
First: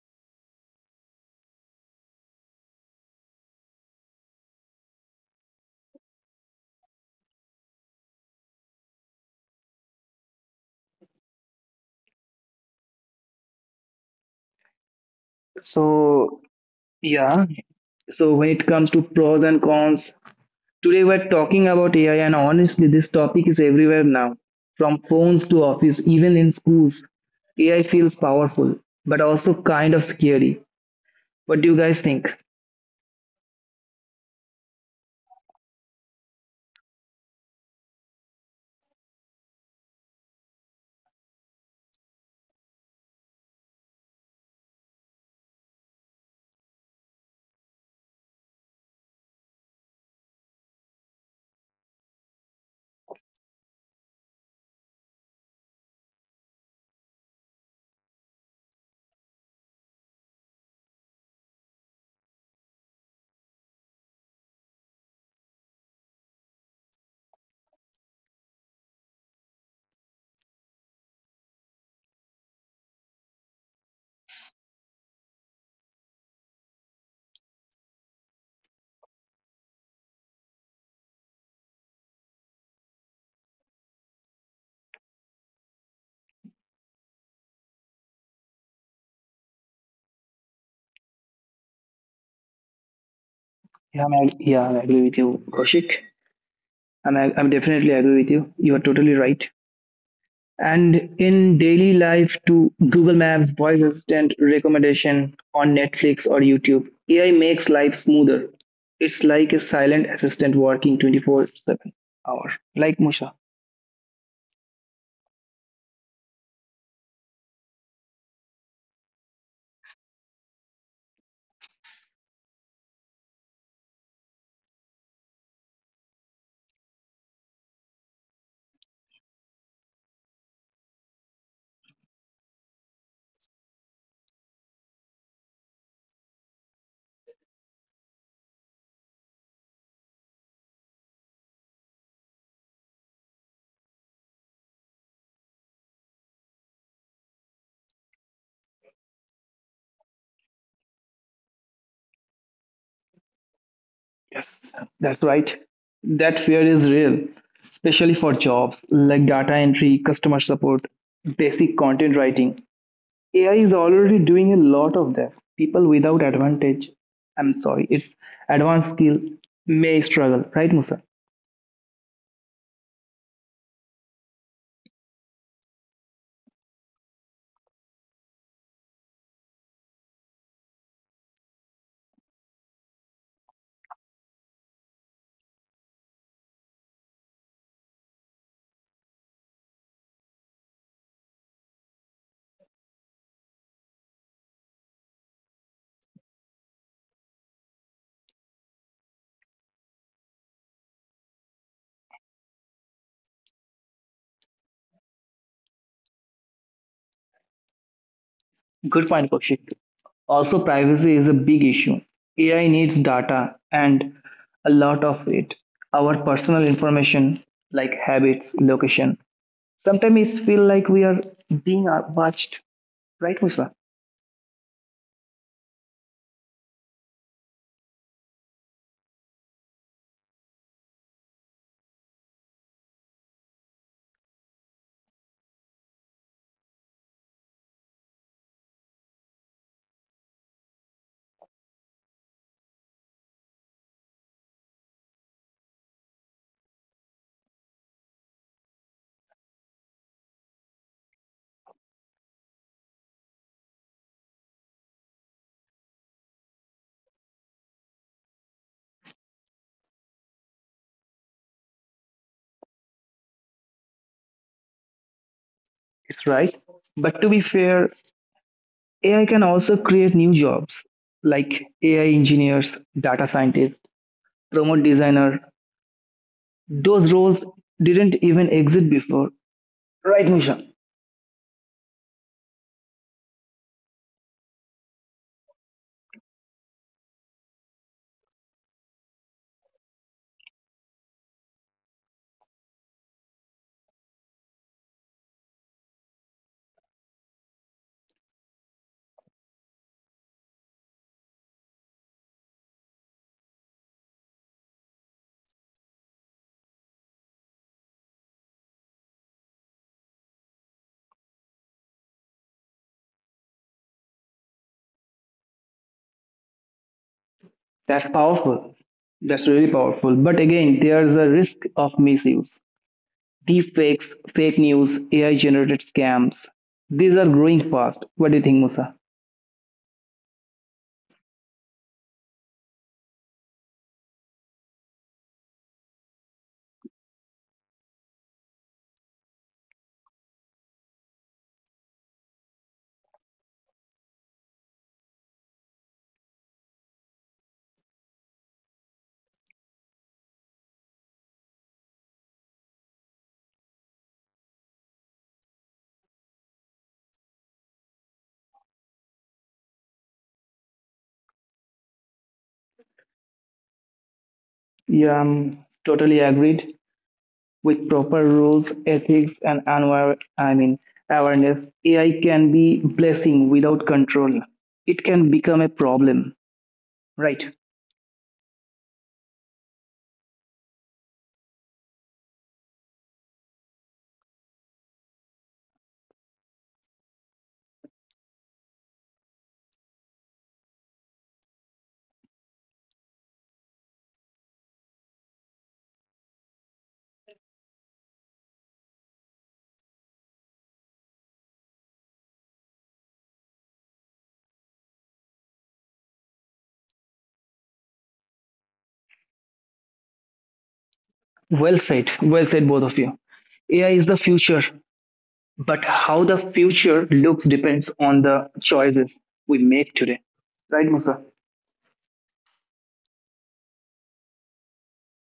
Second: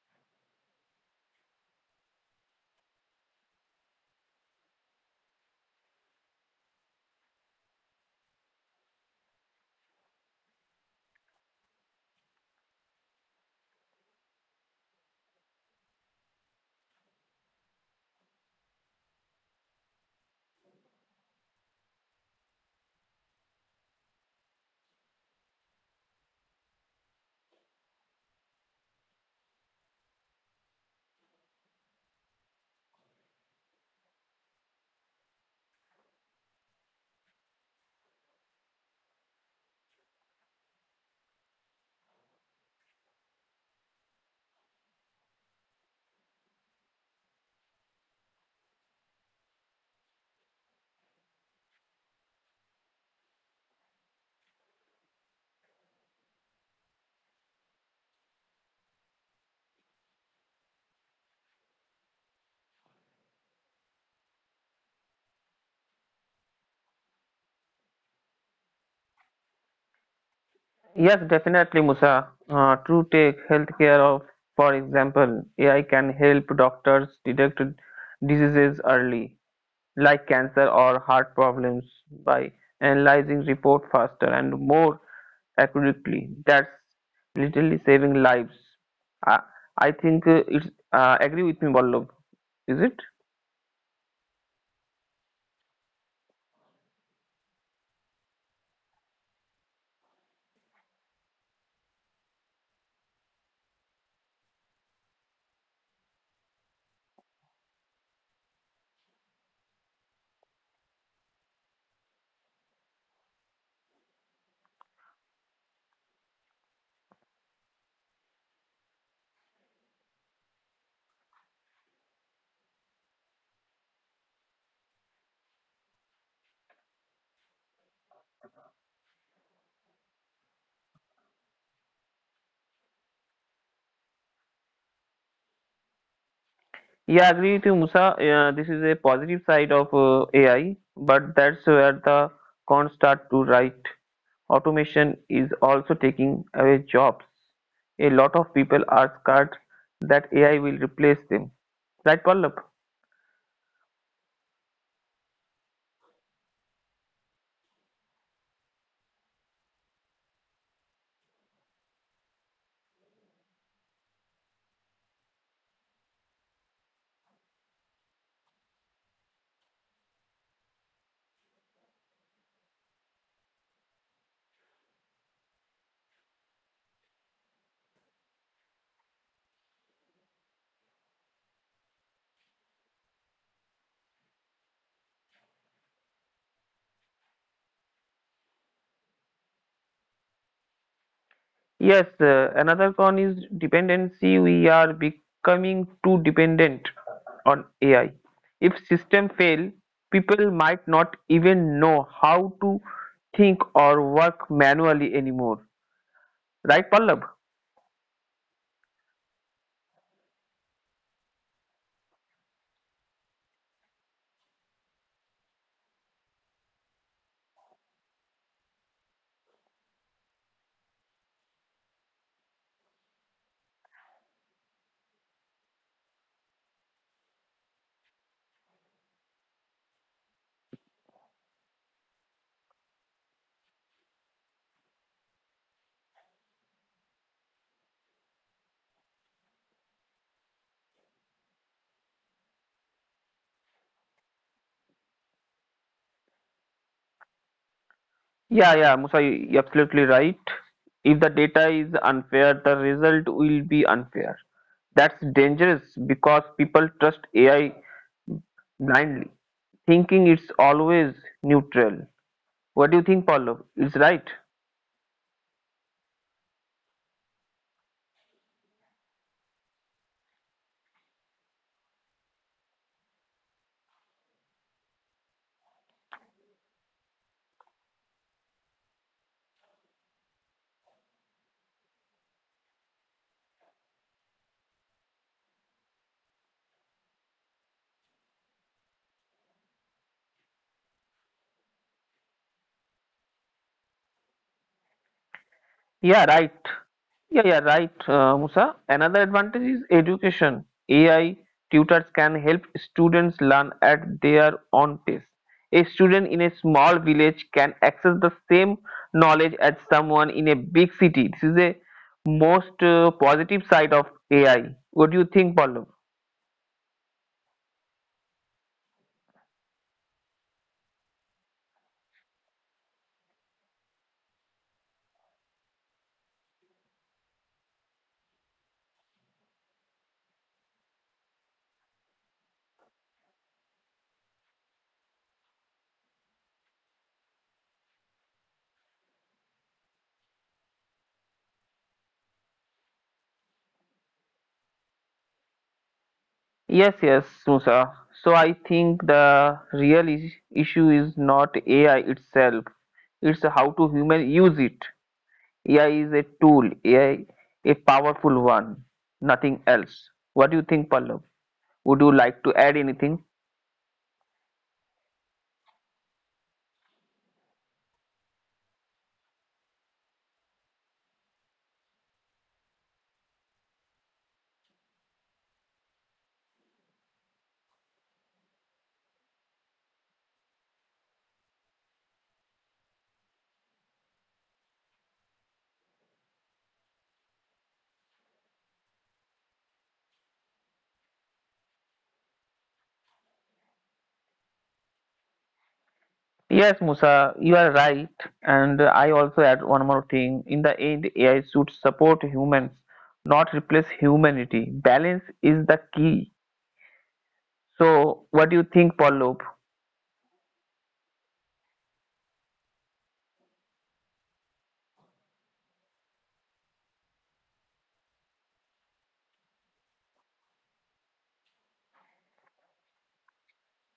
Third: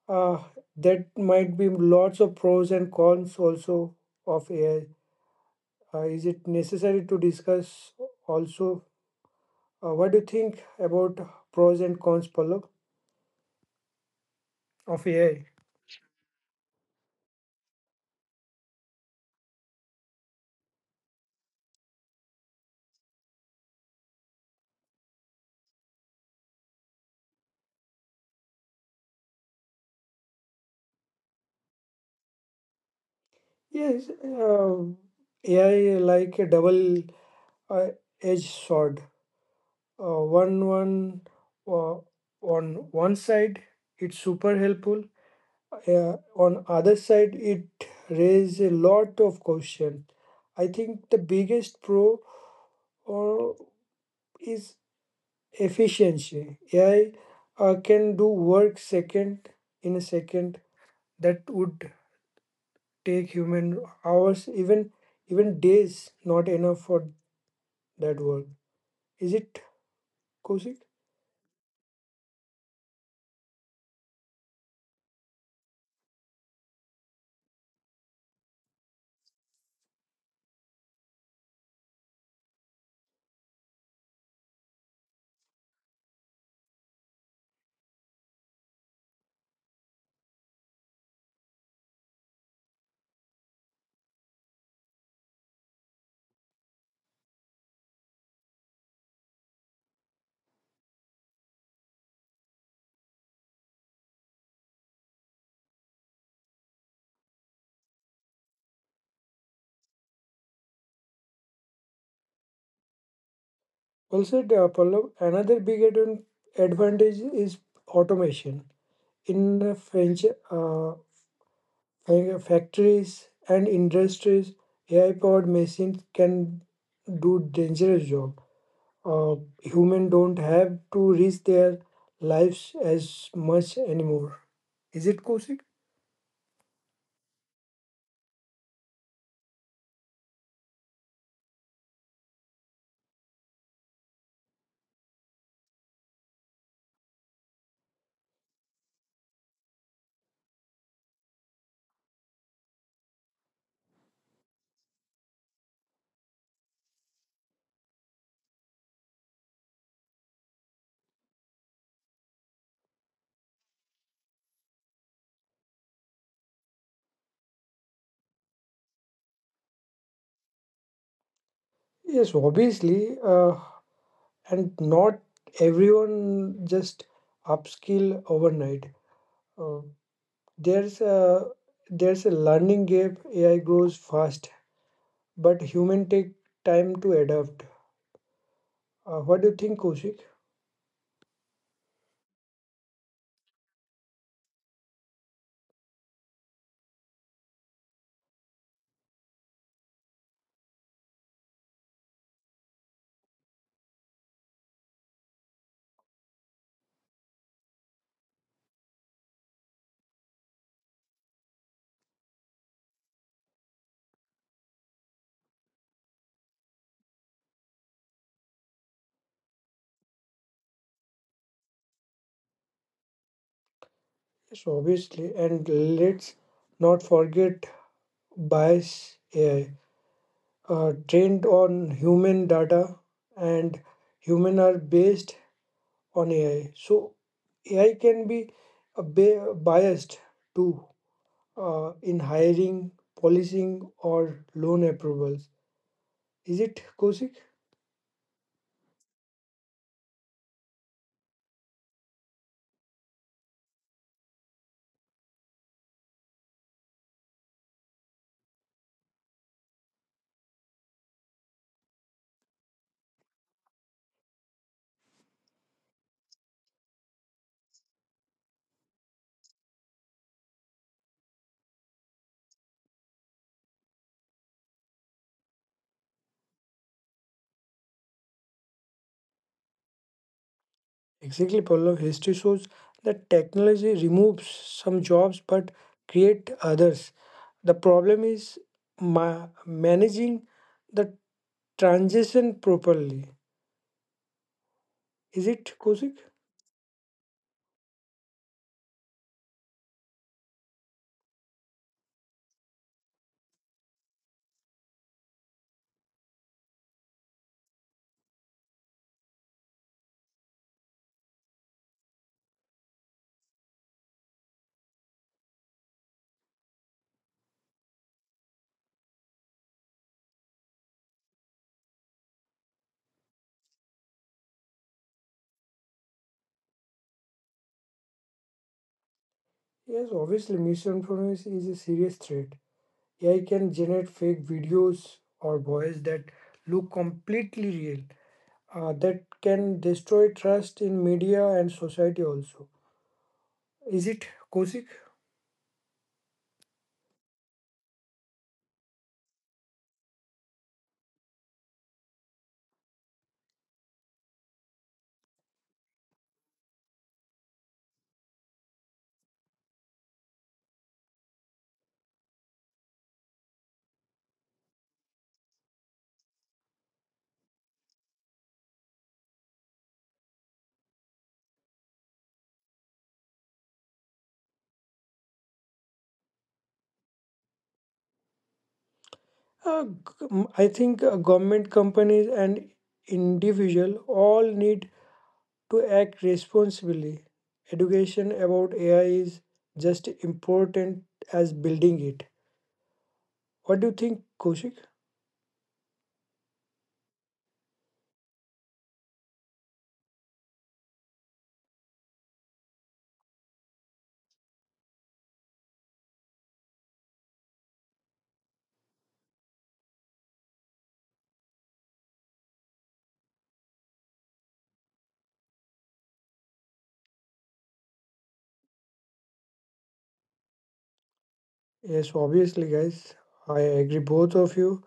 A: Uh, that might be lots of pros and cons also of AI. Is it necessary to discuss also? What do you think about pros and cons, Pallav, of AI?
B: So, yeah. So, when it comes to pros and cons, today we're talking about AI, and honestly, this topic is everywhere now, from phones to office, even in schools. AI feels powerful, but also kind of scary. What do you guys think?
A: Yes, AI like a double, uh, edged sword. One one uh, on one side it's super helpful. On other side, it raises a lot of questions. I think the biggest pro, uh, is efficiency. AI, can do work second in a second, that would take human hours, even days not enough for that work. Is it, Kosik?
C: Yes, definitely, Musa. To take healthcare of, for example, AI can help doctors detect diseases early, like cancer or heart problems, by analyzing report faster and more accurately. That's literally saving lives. I, I think it's agree with me, Vallabh. Is it?
B: Yeah, yeah, I agree with you, Kaushik. I'm definitely agree with you. You are totally right. And in daily life to Google Maps, voice assistant recommendation on Netflix or YouTube, AI makes life smoother. It's like a silent assistant working 24/7 hour. Like Musha.
A: Well said, Pallav. Another big advantage is automation in the French, uh, factories and industries. AI-powered machines can do dangerous job. Uh, Human don't have to risk their lives as much anymore. Is it, Kosik?
C: Yeah, I agree with you, Musa. Yeah, this is a positive side of AI, but that's where the cons start to write. Automation is also taking away jobs. A lot of people are scared that AI will replace them. Right, Pallab?
B: Yes, that's right. That fear is real, especially for jobs like data entry, customer support, basic content writing. AI is already doing a lot of that. People without advantage, I'm sorry, it's advanced skill, may struggle, right, Musa?
A: Yes, obviously, and not everyone just upskill overnight. Uh, There's a there's a learning gap. AI grows fast, but human take time to adapt. What do you think, Kaushik?
C: Yes, another con is dependency. We are becoming too dependent on AI. If system fail, people might not even know how to think or work manually anymore. Right, Pallab?
B: Good point, Kaushik. Also, privacy is a big issue. AI needs data and a lot of it. Our personal information, like habits, location. Sometimes it feel like we are being watched, right, Musa?
A: Yes, obviously, and let's not forget bias AI, trained on human data, and human are based on AI. So AI can be a biased too, in hiring, policing, or loan approvals. Is it, Kaushik?
C: Yeah, Musa, you're absolutely right. If the data is unfair, the result will be unfair. That's dangerous because people trust AI blindly, thinking it's always neutral. What do you think, Pallab? It's right.
B: It's right. But to be fair, AI can also create new jobs like AI engineers, data scientists, remote designer. Those roles didn't even exist before, right, Musha?
A: Exactly, Pallav. History shows that technology removes some jobs but create others. The problem is managing the transition properly. Is it, Kosik?
C: Yeah, right. Yeah, right, Musa. Another advantage is education. AI tutors can help students learn at their own pace. A student in a small village can access the same knowledge as someone in a big city. This is a most positive side of AI. What do you think, Pallav?
B: That's powerful. That's really powerful. But again, there's a risk of misuse. Deepfakes, fake news, AI generated scams. These are growing fast. What do you think, Musa?
A: Yes, obviously, misinformation is a serious threat. AI can generate fake videos or voice that look completely real. That can destroy trust in media and society also. Is it, Kosik?
C: Yes, Musa. So I think the real issue is not AI itself, it's how to human use it. AI is a tool, AI a powerful one, nothing else. What do you think, Pallav? Would you like to add anything?
B: Yeah, I'm totally agreed. With proper rules, ethics, and I mean awareness, AI can be blessing without control. It can become a problem. Right.
A: I think, government, companies, and individual all need to act responsibly. Education about AI is just important as building it. What do you think, Koshik?
C: Yes, Musa, you are right. And I also add one more thing. In the end, AI should support humans, not replace humanity. Balance is the key. So, what do you think, Pallav?
B: Well said. Well said, both of you. AI is the future, but how the future looks depends on the choices we make today, right, Musa?
A: Yes, obviously, guys. I agree, both of you,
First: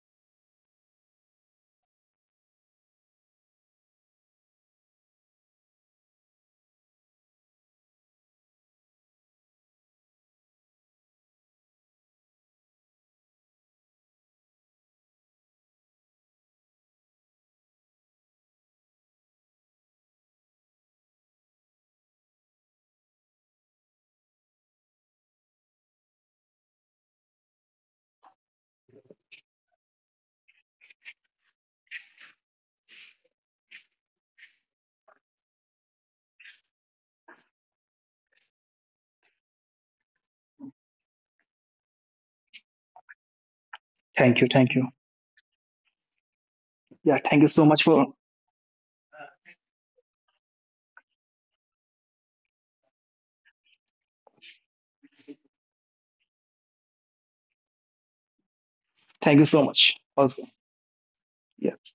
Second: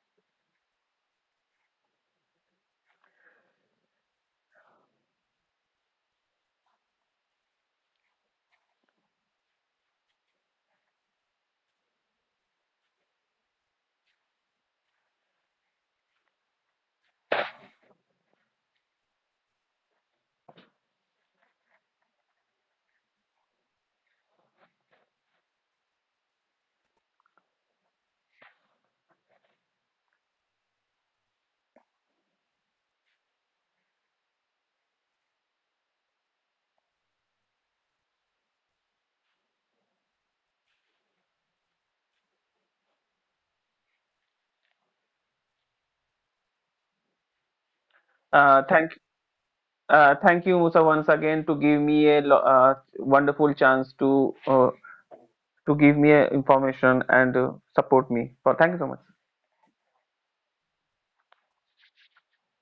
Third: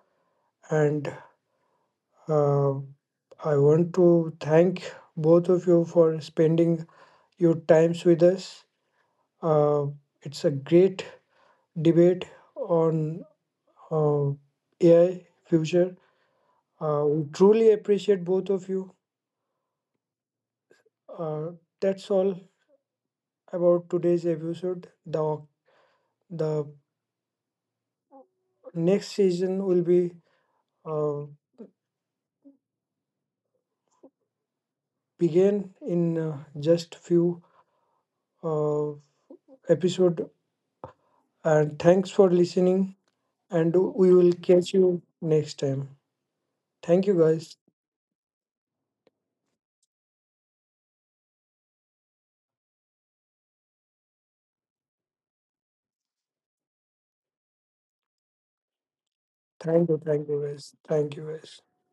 A: and uh, I want to thank both of you for spending your times with us. Uh, it's a great debate on, uh, AI future. We truly appreciate both of you. Uh, that's all about today's episode. The next season will be, uh, begin in, just few, uh, episode. And thanks for listening. And we will
B: Thank you,
A: catch
B: thank you.
A: you next time. Thank you
B: Yeah,
A: guys.
C: Uh, thank, Thank you, Musa, once again to give me a wonderful chance to give me a information and support me. So, thank you so much.
B: thank you so
A: Thank
B: much
A: you. Thank you
B: also.
A: guys. Thank you guys.
B: Yeah.